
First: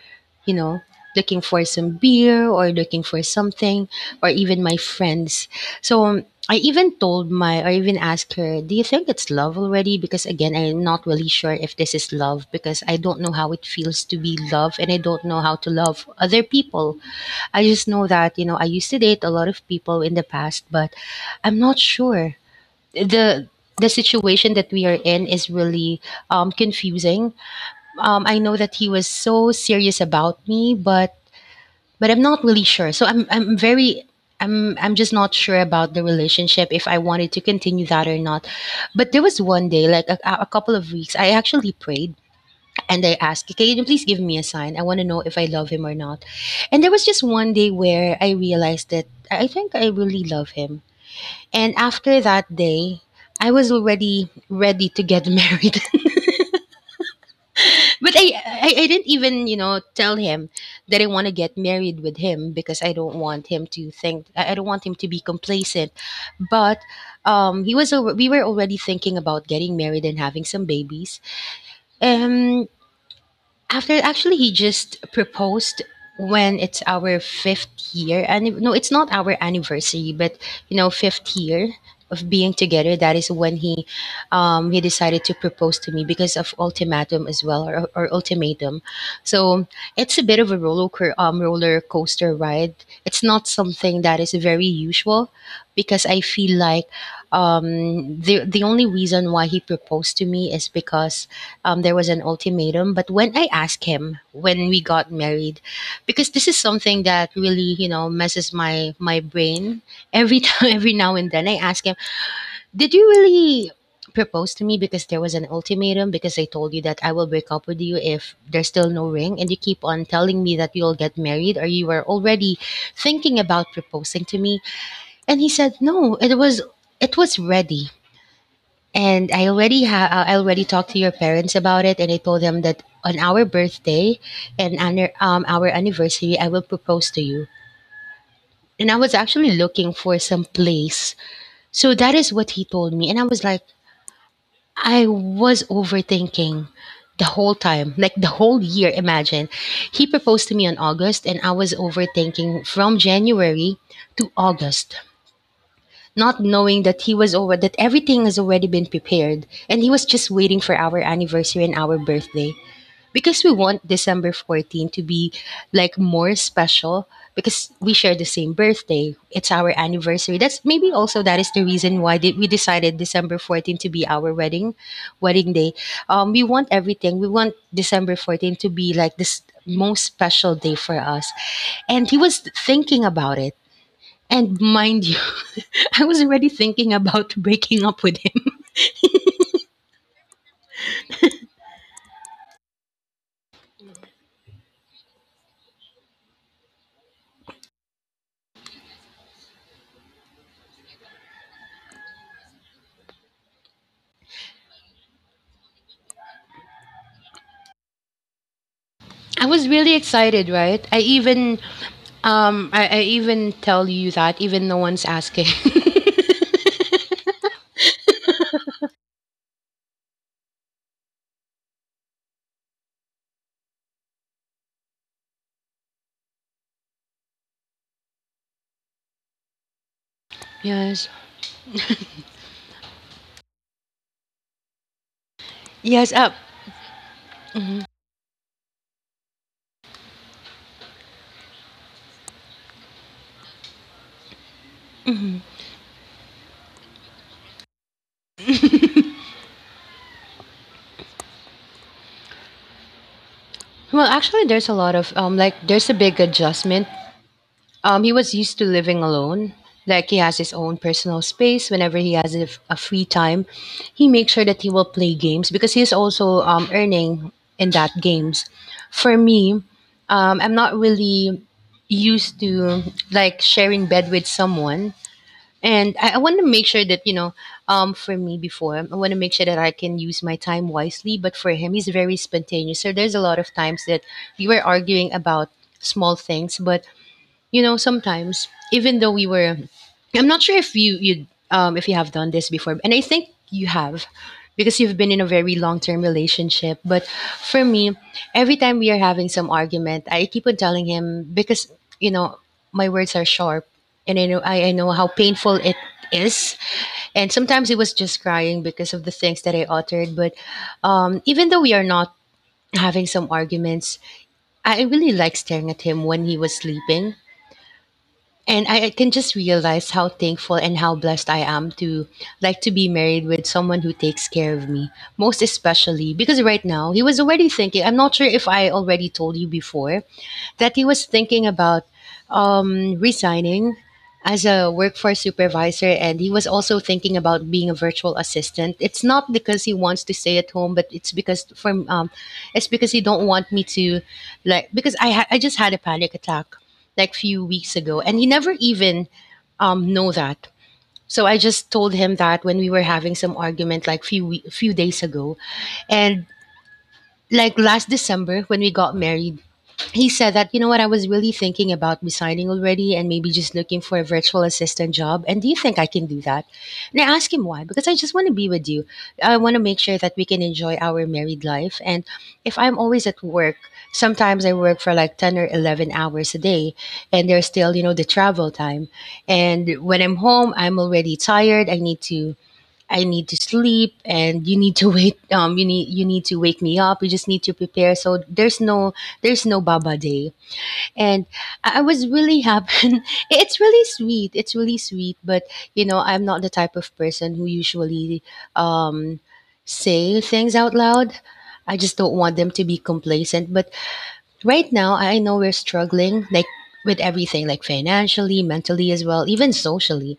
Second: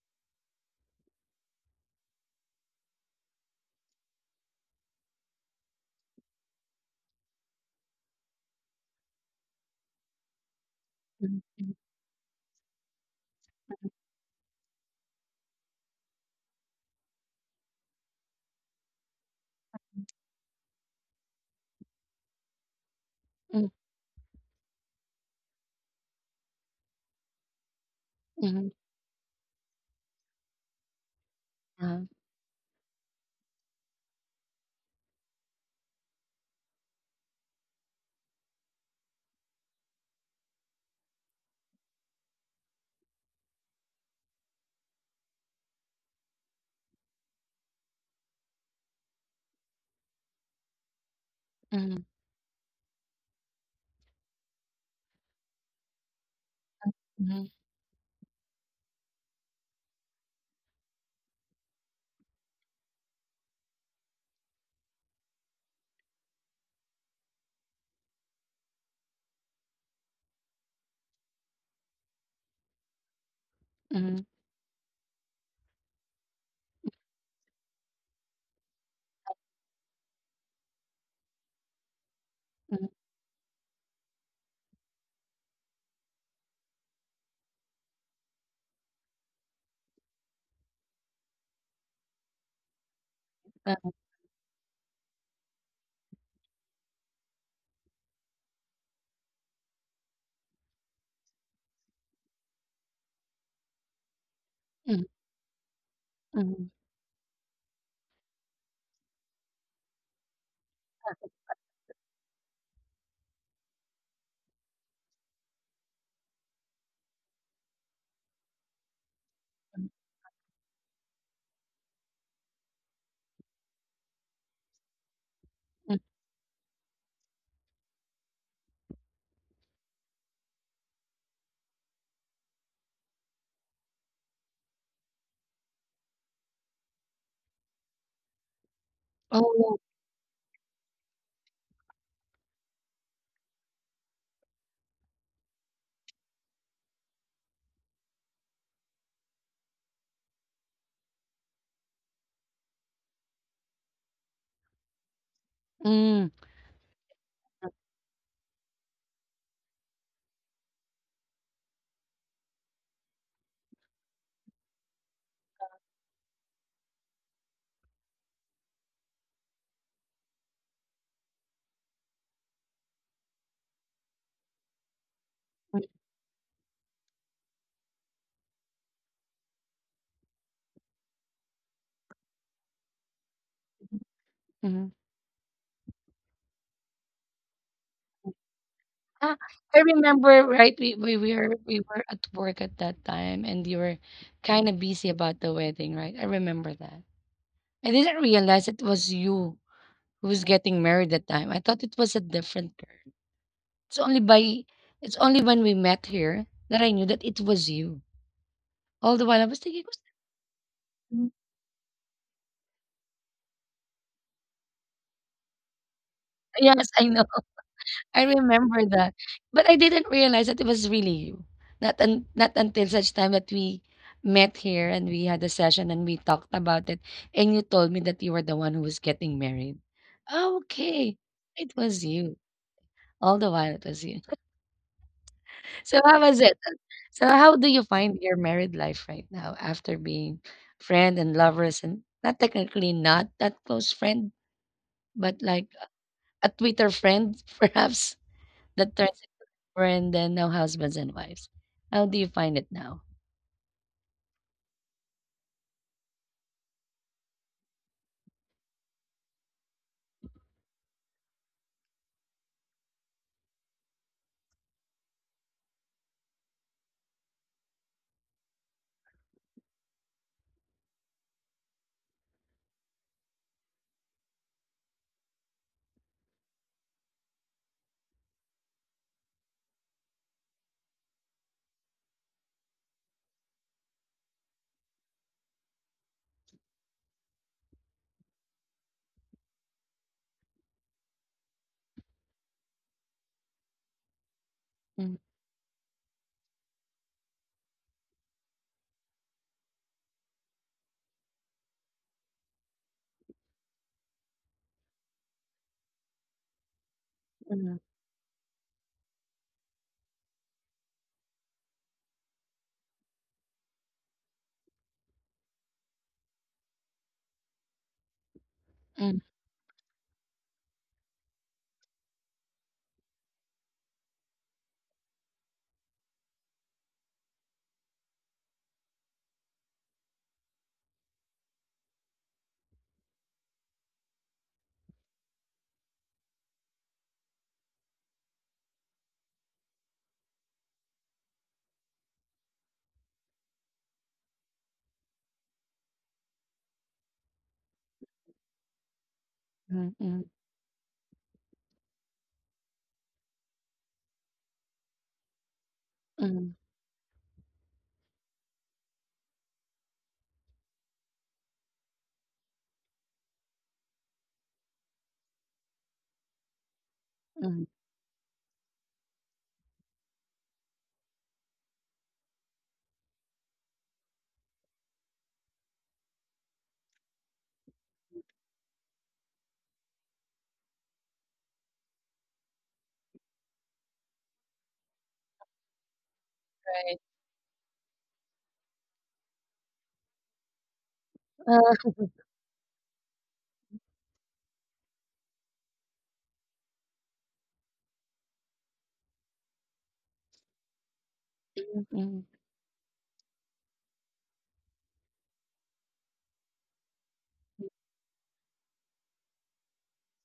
Speaker 2: you know looking for some beer, or looking for something, or even my friends. So I even I even asked her, "Do you think it's love already? Because again, I'm not really
Speaker 1: mhm,
Speaker 2: sure
Speaker 1: mhm,
Speaker 2: if this is love, because I don't know how it feels to be loved, and I don't know how to love other people." I just know that, I used to date a lot of people in the past, but I'm not sure. The,
Speaker 1: mhm,
Speaker 2: the situation that we are in is really confusing. I
Speaker 1: mhm,
Speaker 2: know
Speaker 1: mhm,
Speaker 2: that he was so serious about me, but
Speaker 1: uh-huh,
Speaker 2: I'm not really sure. So I'm very I'm just not sure about the relationship, if I wanted to continue that or not. But there was one day, like a couple of weeks, I actually prayed and I asked, "Okay, can you please give me a sign? I want to know if I love him or not." And there was just one day where I realized that I think I really love him. And
Speaker 1: mhm,
Speaker 2: after that day, I was already ready to get married.
Speaker 1: mhm,
Speaker 2: But I didn't even, tell him that I want to get married with him, because I don't want him to think— I don't want him to be complacent. But we were already thinking about getting married and having some babies. Um After,
Speaker 1: mhm,
Speaker 2: actually, he just proposed when it's our fifth year. And no, it's not our anniversary, but, fifth year of being
Speaker 1: mhm,
Speaker 2: together. That is when he decided to propose to me, because of ultimatum as well, or, ultimatum. So it's a bit of a roller coaster ride. It's not
Speaker 1: uh,
Speaker 2: something that is very usual, because I feel like the only reason why he proposed to me is because there was an ultimatum. But when I asked him, when we
Speaker 1: mhm,
Speaker 2: got married, because this is
Speaker 1: mhm,
Speaker 2: something that really, messes my brain every time, every now and then, I ask him, "Did you really propose to me because there was an ultimatum? Because I told you that I will break up with you if there's still no ring, and you keep on telling me that you'll get married, or you were already thinking about proposing to me." And he said,
Speaker 1: mhm.
Speaker 2: "No, it was ready, and I already talked to your parents about it, and I told them that on our birthday and on our anniversary, I will propose to you. And I was actually
Speaker 1: Oh,
Speaker 2: looking for some place." So that is what he told me. And I was like, I was overthinking the whole time, like the whole year. Imagine. He proposed to me on August, and I was overthinking from January to August,
Speaker 1: mm,
Speaker 2: not knowing that he was over that everything has already been prepared, and he was just waiting for our anniversary and our birthday, because we want December 14th to be like more special. Because we share the same birthday, it's our anniversary. That's maybe also— that is the reason why did we decided December 14th to be our wedding day. We want everything— we want December 14th to be like this most special day for us. And he was thinking about it, and,
Speaker 1: mhm.
Speaker 2: mind you, I was already thinking about breaking up with him.
Speaker 1: Ah, I remember, right, we were at work at that time, and you were kind of busy about the wedding, right? I remember that. I didn't realize it was you who was getting married that time. I thought it was a different girl. It's only by it's only when we met here that I knew that it was you. All the while I
Speaker 2: I
Speaker 1: was
Speaker 2: was
Speaker 1: thinking,
Speaker 2: really
Speaker 1: "Who's that
Speaker 2: excited, right? I
Speaker 1: m-"
Speaker 2: even um I, I even tell you that, even no one's asking.
Speaker 1: yes, I know. I remember that. But I didn't realize that it was really you. Not until such time that we met here and we had a session and we talked about it, and you told me that you were the one who was getting married. Oh,
Speaker 2: Yes.
Speaker 1: okay. It was you. All the while it was you. So
Speaker 2: Yes,
Speaker 1: how
Speaker 2: up.
Speaker 1: was it? So how do you find your married life right now after being friend and lovers and not technically not that close friend, but like a Twitter friend perhaps, that turns into a friend and now husbands and wives. How do you find it now?
Speaker 2: Well, actually, there's a lot of, like, there's a big adjustment. He was used to living alone. Like, he has his own personal space. Whenever he has a free time, he makes sure that he will play games, because he's also earning in that games. For me, I'm not really used to, like, sharing bed with someone, and I want to make sure that, you know. For me, before, I want to make sure that I can use my time wisely. But for him, he's very spontaneous. So there's a lot of times that we were arguing about small things, but, sometimes, even though we were I'm not sure if you if you have done this before, and I think you have, because you've been
Speaker 1: Mm,
Speaker 2: in a very long-term relationship. But for me, every time we are having some argument, I keep on telling him, because, you know my words are sharp. And I know how painful it is. And sometimes
Speaker 1: mm,
Speaker 2: it was just crying because of the things that I uttered. But even though we are not having some arguments, I really like staring at him when he was sleeping, and I can
Speaker 1: mm,
Speaker 2: just realize how thankful and how blessed I am to, like, to be married with someone who takes care of me, most especially because right now he was already thinking. I'm not sure if I already told you before, that he was thinking about resigning as a workforce supervisor. And he was also thinking about being a virtual assistant. It's not because he wants to stay at home, but it's because— for it's because he don't want me to, like— because I just had a panic attack like few weeks ago, and he never even
Speaker 1: mm,
Speaker 2: know
Speaker 1: mm,
Speaker 2: that. So I just told him that, when we were having some argument like few days ago, and
Speaker 1: mm,
Speaker 2: like last December when we got married, he said that, "You know what, I was really thinking about resigning already, and maybe just looking for a virtual assistant job. And do you think I can do that?" And I asked him
Speaker 1: mm.
Speaker 2: why. "Because I just want to be with you. I want to make sure that we can enjoy our married life, and if I'm always at work— sometimes I work for like 10 or 11 hours a day, and there's still, the travel time, and when I'm home I'm already tired. I need to sleep, and you need to wait. You need to wake me
Speaker 1: Right.
Speaker 2: up. You just need to prepare, so there's no— baba day." And I
Speaker 1: Uh,
Speaker 2: was really happy. It's really sweet, it's really sweet, but, I'm not the type of person who usually um say things out loud. I
Speaker 1: mm,
Speaker 2: just don't
Speaker 1: mm,
Speaker 2: want them to be complacent. But right now I know we're struggling, like with everything, like financially, mentally as well, even socially.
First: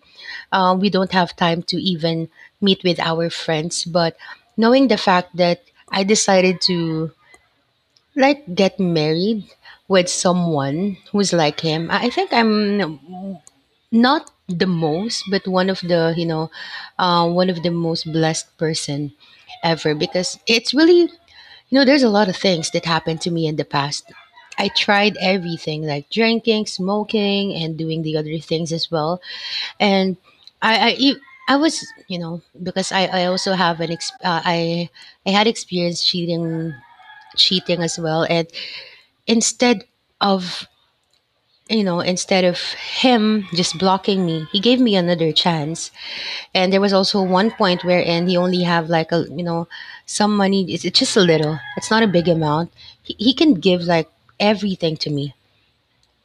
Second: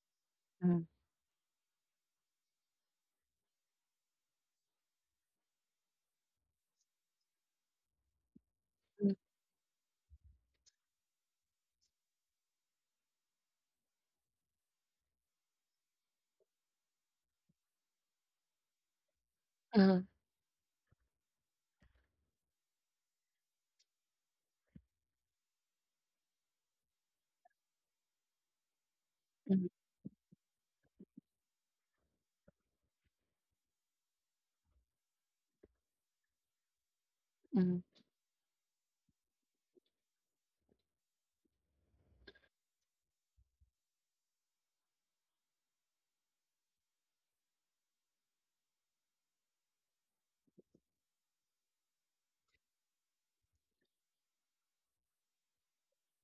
Speaker 1: mm,
Speaker 2: We don't have time to even meet with our friends. But knowing the fact that I decided to, like, get
Speaker 1: mm, mm,
Speaker 2: married with someone who's like him, I think I'm not the most, but one of the, one of the most blessed person ever,
Speaker 1: mm,
Speaker 2: because it's really, there's a lot of things that happened to me in the past. I tried everything, like drinking, smoking, and doing the other things as well. And I I e- I was, because I also have an I— I had experience cheating,
Speaker 1: mm,
Speaker 2: as well. And instead of, you know instead of him just blocking me, he gave me another chance. And there was also one point wherein he only have, like, a you know some money. It's just a little, it's not a big amount. He can give like everything to me,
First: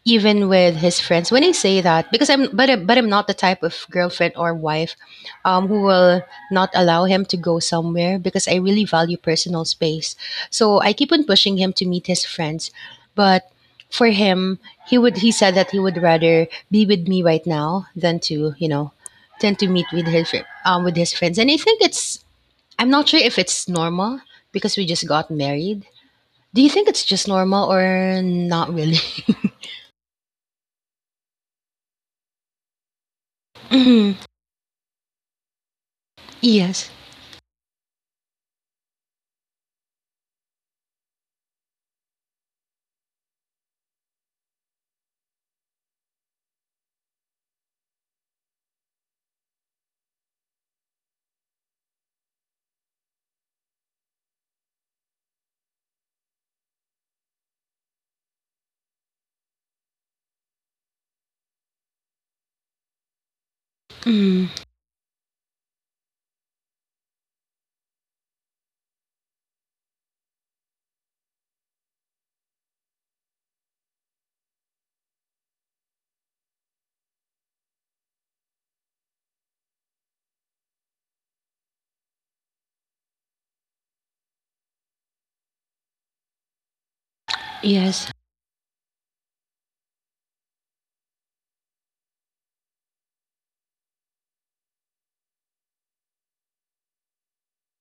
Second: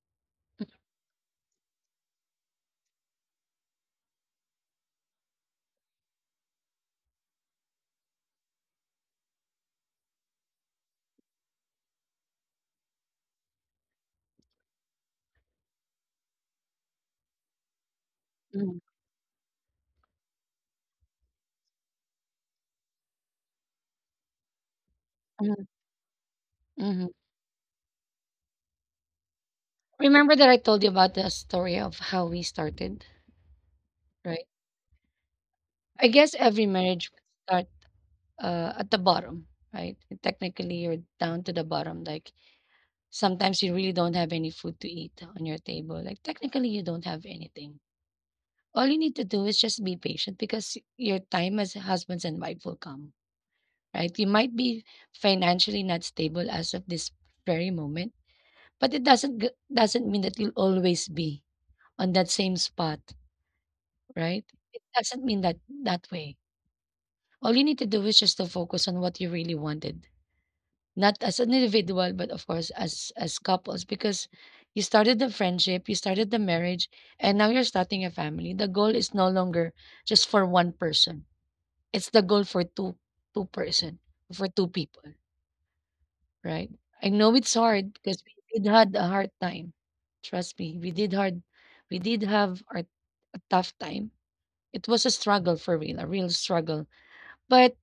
Speaker 2: even with his friends. When I say that, because I'm but I- but I'm not the type of girlfriend or wife, who will not allow him to go somewhere, because I really value personal space. So I keep on pushing him to meet his friends, but for him, he said that he would rather be with me right now than to,
Speaker 1: mm,
Speaker 2: meet with with his friends. And I think it's I'm not sure if it's normal, because we just got
Speaker 1: mm,
Speaker 2: married. Do you think it's
Speaker 1: mm.
Speaker 2: just normal, or not really?
Speaker 1: Remember that I told you about the story of how we started,
Speaker 2: Mhm.
Speaker 1: right? I guess every
Speaker 2: Yes.
Speaker 1: marriage start, at the bottom, right? Technically, you're down to the bottom. Like sometimes you really don't have any food to eat on your table. Like technically, you don't have anything. All you need to do is just be patient because your time as husbands and wife will come, right? You might be financially not stable as of this very moment, but it doesn't g- doesn't mean that you'll always be on that same spot, right?
Speaker 2: Mm,
Speaker 1: It doesn't mean that that way. All you need to do is just to focus on what you really wanted, not as an individual but of course as couples, because you started the friendship, you started the marriage, and now you're starting a family. The goal is no longer just for one person. It's the goal for two two person for two people, right? I know it's hard
Speaker 2: yes.
Speaker 1: because we did had a hard time. Trust me, we did hard, we did have a tough time. It was a struggle, for real, a real struggle. But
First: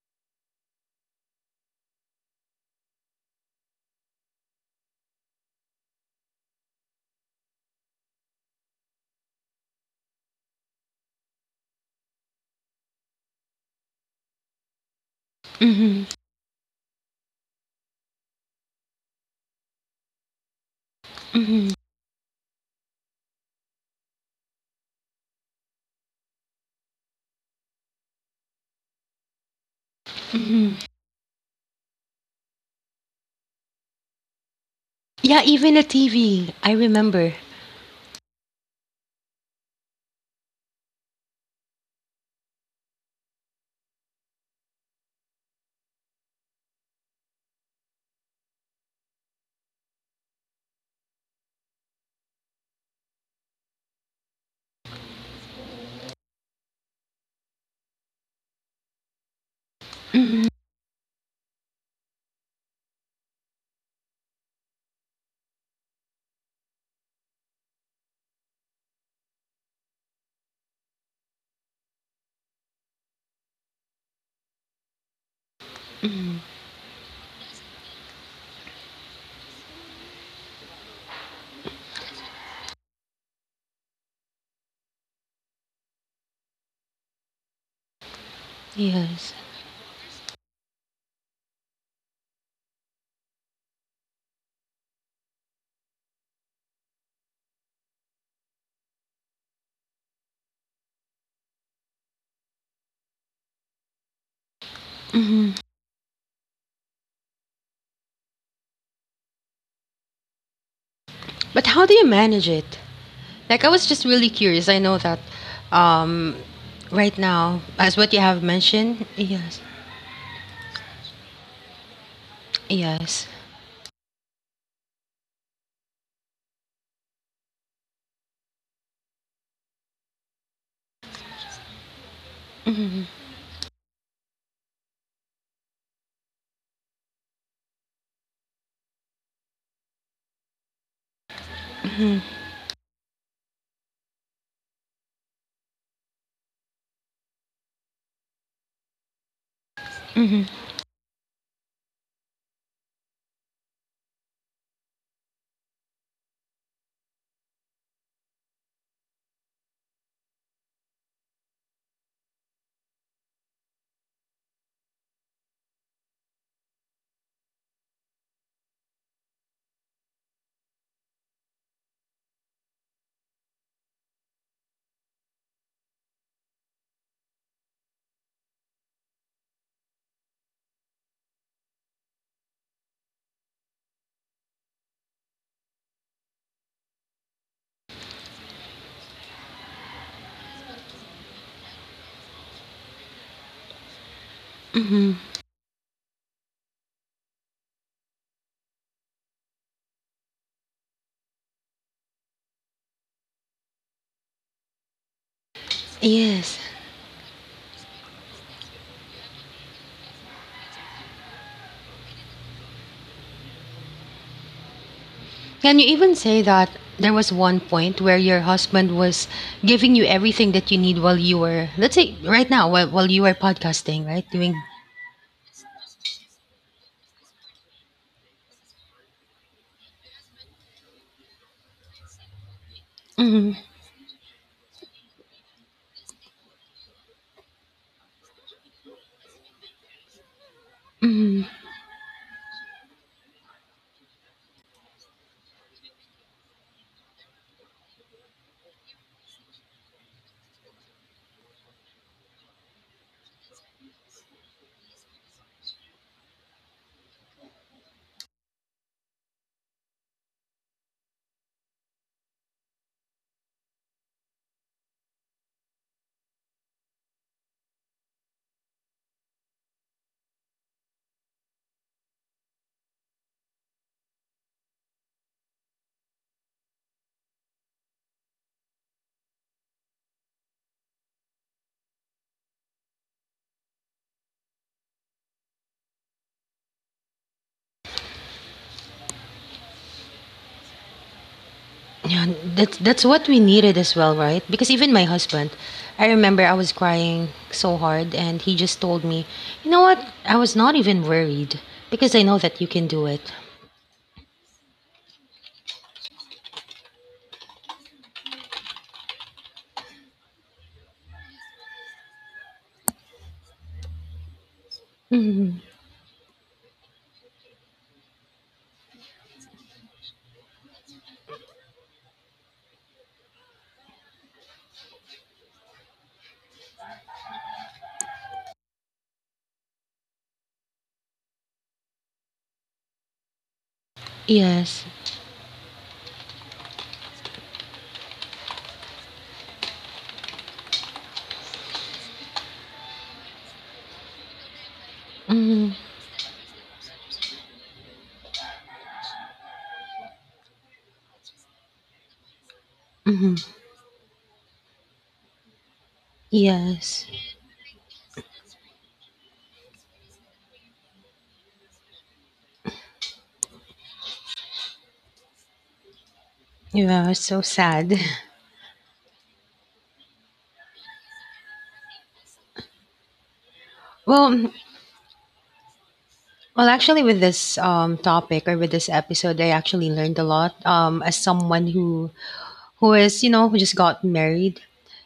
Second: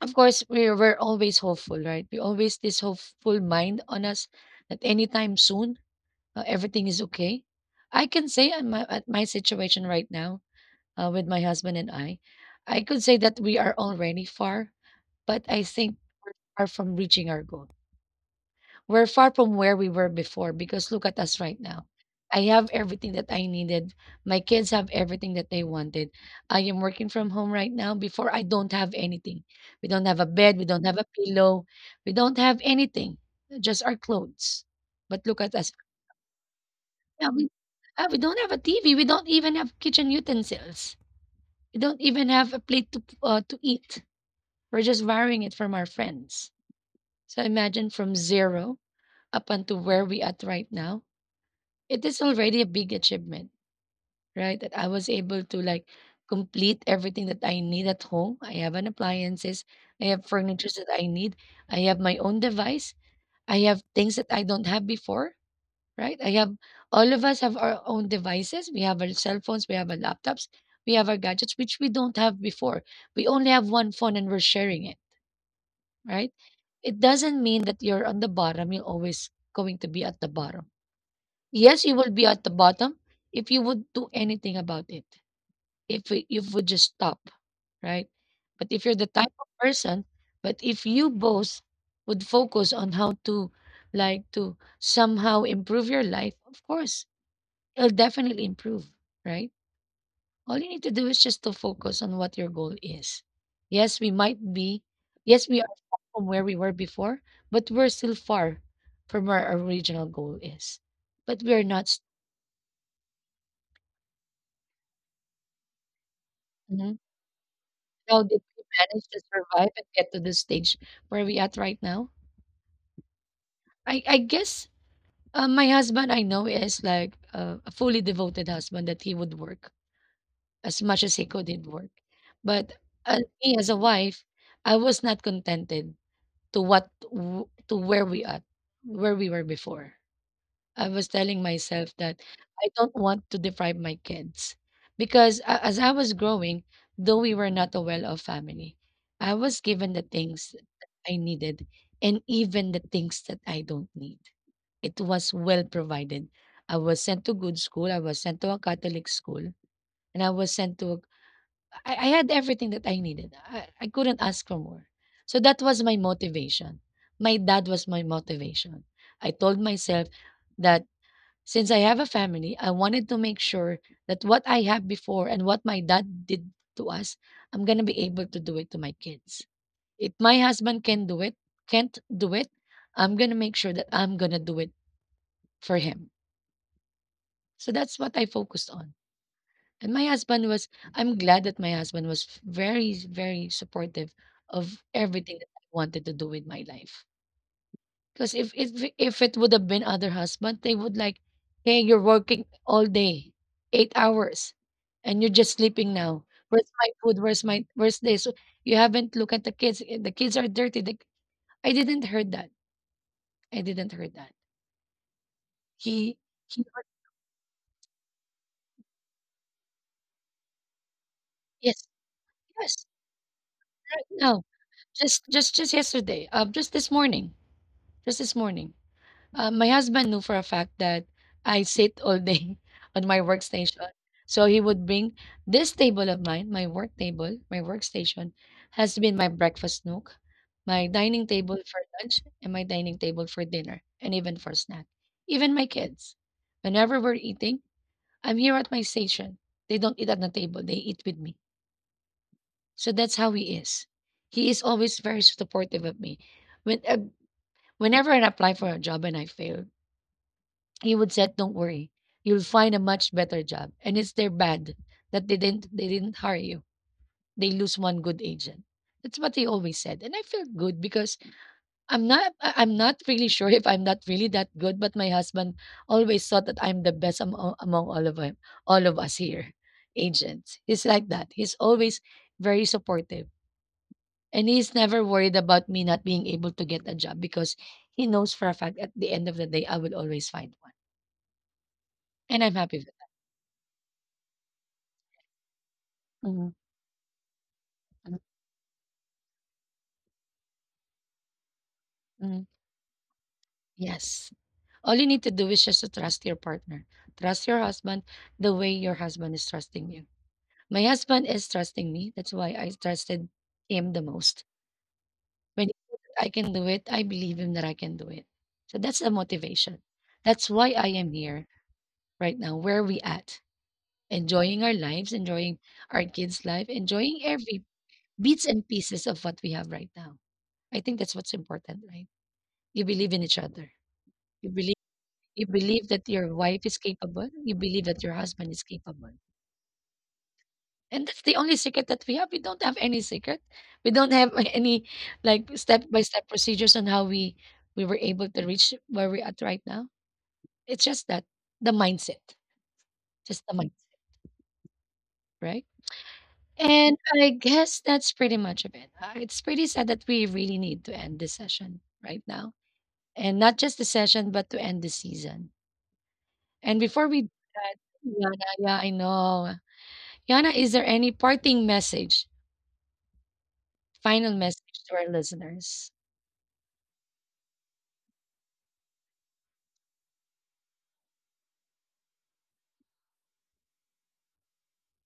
Speaker 1: of course, we're always hopeful, right? We always this hopeful mind on us that anytime soon, everything is okay. I can say at my situation right now, with my husband and I could say that we are already far, but I think
Speaker 2: Mm-hmm,
Speaker 1: we're far from reaching our goal. We're far from where we were before because look at us right
Speaker 2: mm-hmm,
Speaker 1: now. I have everything that I needed. My kids have everything that they wanted. I am working from home right now. Before, I don't have anything. We don't have a bed. We don't
Speaker 2: mm-hmm.
Speaker 1: have a pillow. We don't have anything, just our clothes. But look
Speaker 2: Yeah,
Speaker 1: at us.
Speaker 2: even a TV. I
Speaker 1: Yeah,
Speaker 2: remember.
Speaker 1: we don't have a TV. We don't even have kitchen utensils. We don't even have a plate to eat. We're just borrowing it from our friends. So imagine from zero up until where we at right now, it is already a big achievement, right? That I was able to like complete everything that I need at home. I have an appliances, I have
Speaker 2: Mm-hmm,
Speaker 1: furniture that I need, I have my own device, I have things that I don't have before, right? I have all of us have our own devices. We have our cell phones, we have our laptops, we have our gadgets, which we don't have before. We only have one phone and we're sharing it, right?
Speaker 2: mm-hmm.
Speaker 1: It doesn't mean that you're on the bottom, you're always going to be at the bottom. Yes, you will be at the bottom if you would do anything about it. If it- you would just stop, right? But if you're the type
Speaker 2: Yes.
Speaker 1: of person, But if you both would focus on how to like to somehow improve your life, of course, it'll definitely improve, right? All you need to do is just to focus on what your goal is. Yes, we might be, yes,
Speaker 2: Mm-hmm.
Speaker 1: we are far from where we were before, but we're still far from where our original goal is. But we're
Speaker 2: But how do
Speaker 1: not.
Speaker 2: you manage it? Like, I was just really curious. I know that um, right now, as what
Speaker 1: How
Speaker 2: you
Speaker 1: did
Speaker 2: have
Speaker 1: we manage
Speaker 2: mentioned,
Speaker 1: to
Speaker 2: yes,
Speaker 1: survive and get to the stage where we at right now?
Speaker 2: yes.
Speaker 1: I guess my husband I know is like a fully devoted husband that he would work as much as he could in work, but
Speaker 2: Mm-hmm,
Speaker 1: me as a wife, I was not contented to to where we at, where we were before. I was telling myself that
Speaker 2: mm-hmm,
Speaker 1: I don't want to deprive my kids because as I was growing, though we were not a well-off family, I was given the
Speaker 2: mm-hmm,
Speaker 1: things that I needed and even the things that I don't need. It was well provided. I was sent to good school. I was sent to a Catholic school, and I was sent to. A, I had everything that I needed. I couldn't ask for more. So that was my motivation. My dad was my motivation. I told myself that since I have a family, I wanted to make sure that what I have before and what my dad did to us, I'm gonna be able to do it to my kids. If my husband can do it, can't do it, I'm gonna make sure that I'm gonna do it for him. So that's what I focused on. And my husband was, I'm glad that my husband was very, very supportive of
Speaker 2: mm-hmm.
Speaker 1: everything that I wanted to do with my life. Because if if it would have been other husband, they would like, hey, you're working all day, 8 hours, and you're just sleeping now.
Speaker 2: Yes.
Speaker 1: Where's my food? Where's this? You haven't looked at the kids. The kids are dirty. The, I didn't heard that. I didn't heard that.
Speaker 2: Can you
Speaker 1: He
Speaker 2: even say
Speaker 1: he,
Speaker 2: that there was one point where your husband was giving you everything that you need while you were,
Speaker 1: yes,
Speaker 2: let's say, right now,
Speaker 1: yes,
Speaker 2: while, you were
Speaker 1: right
Speaker 2: podcasting, right?
Speaker 1: now,
Speaker 2: Doing—
Speaker 1: just yesterday. Just this morning. Just this morning. My husband knew for a fact that I sit all day on my
Speaker 2: Mhm,
Speaker 1: workstation. So he would bring this table of mine, my work table, my workstation, has been my breakfast nook, my dining
Speaker 2: mhm.
Speaker 1: table for lunch, and my dining table for dinner, and even for snack. Even my kids, whenever we're eating, I'm here at my station. They don't eat at the table, they eat with me. So that's how he is. He is always very supportive of me. When, whenever I apply for a job and I fail, he would said, don't worry, you'll find a much better job, and it's their bad that they didn't hire you. They lose one good agent. That's what he always said. And I felt good because I'm not really sure if I'm not really that good, but my husband always thought that I'm the best among all of him, all of us here agents. He's like that. He's always very supportive, and he's never worried about me not being able to get a job because he knows for a fact at the end of the day I will always find one. And
Speaker 2: Yeah,
Speaker 1: I'm happy with
Speaker 2: that's what we needed as well, right? Because even my husband— I remember
Speaker 1: that.
Speaker 2: I was crying so
Speaker 1: Mm,
Speaker 2: hard, and he just told me, "You know what? I was not even worried, because I know
Speaker 1: mm,
Speaker 2: that you can do it."
Speaker 1: yes. All you need to do is just to trust your partner. Trust your husband the way your husband is trusting you. My husband is trusting me. That's why I trusted him the most.
Speaker 2: Mhm.
Speaker 1: When he said that I can do it, I believe him that I can do it. So that's the motivation. That's why I am here right now. Where are we at? Enjoying our lives, enjoying our kids' life, enjoying every bits and pieces of what we have right now. I think that's what's important, right? You believe in each other. You believe
Speaker 2: Yes.
Speaker 1: You believe that your wife is capable, you believe that your husband is capable. And that's the only secret that we have. We don't have any secret. We don't have any like
Speaker 2: Mhm,
Speaker 1: step by step procedures on how we were able to reach where we're at right now. It's just that the mindset.
Speaker 2: mhm.
Speaker 1: Just the mindset, right? And
Speaker 2: Yes.
Speaker 1: I guess that's pretty much of it. It's pretty sad that we really need to end this session right now. And not just the session, but to end the season. And before
Speaker 2: Yeah, it's
Speaker 1: we do
Speaker 2: so
Speaker 1: that,
Speaker 2: sad.
Speaker 1: yeah, I know. Yana, is there any parting message,
Speaker 2: Well,
Speaker 1: final
Speaker 2: mm,
Speaker 1: message to our listeners?
Speaker 2: well, actually, with this topic, or with this episode, I actually learned a lot. As someone who— who is you know who just got married.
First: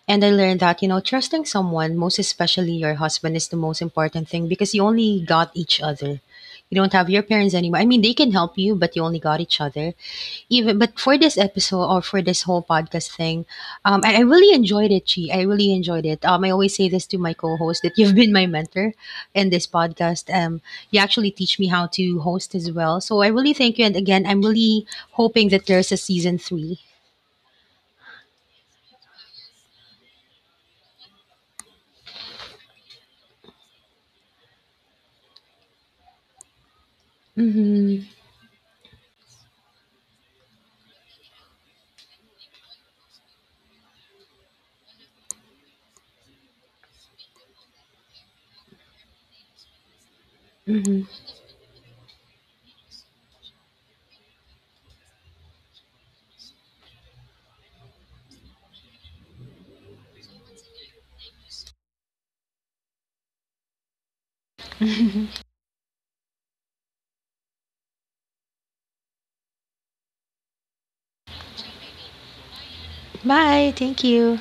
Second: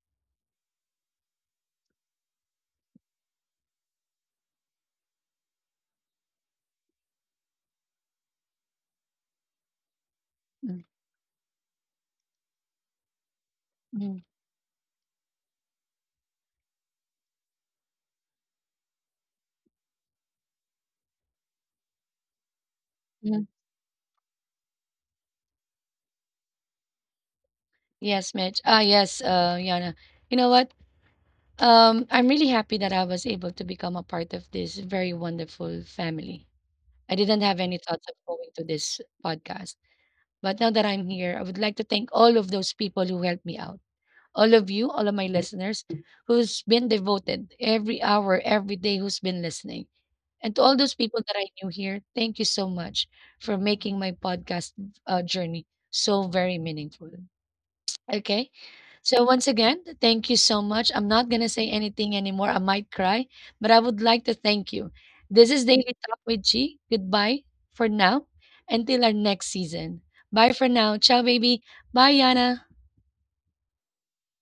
Speaker 2: And I learned that, trusting someone, most especially your husband, is the most important thing, because you only got each other. You don't have your parents anymore. I mean, they can help you, but you only got each other. Even,
Speaker 1: Mm,
Speaker 2: but for this episode, or for this whole podcast thing, I
Speaker 1: mm,
Speaker 2: really enjoyed it, Chi. I really enjoyed it. I always say this to my co-host that you've been my mentor in this podcast. You actually teach me how to host as well. So I
Speaker 1: mm.
Speaker 2: really thank you. And again, I'm really hoping that there's a season 3.
Speaker 1: Yes, Mitch. Ah, yes, Yana. You know what? I'm really happy that I was able to become a part of this very wonderful family. I didn't have any
Speaker 2: Mm-hmm.
Speaker 1: thoughts of going to this podcast, but now that I'm here, I would like to thank all of those people who helped me out. All of you, all of my listeners who's been devoted every hour, every day, who's been listening. And to all those
Speaker 2: Mm-hmm.
Speaker 1: people that I knew here, thank you so much for making my podcast, journey so very meaningful. Okay. So, once again, thank you so much. I'm not going to say anything anymore. I might cry, but I would like to thank you. This is Daily Talk with G. Goodbye for now until our next season. Bye for now. Ciao, baby. Bye, Yana.
Speaker 2: Bye. Thank you.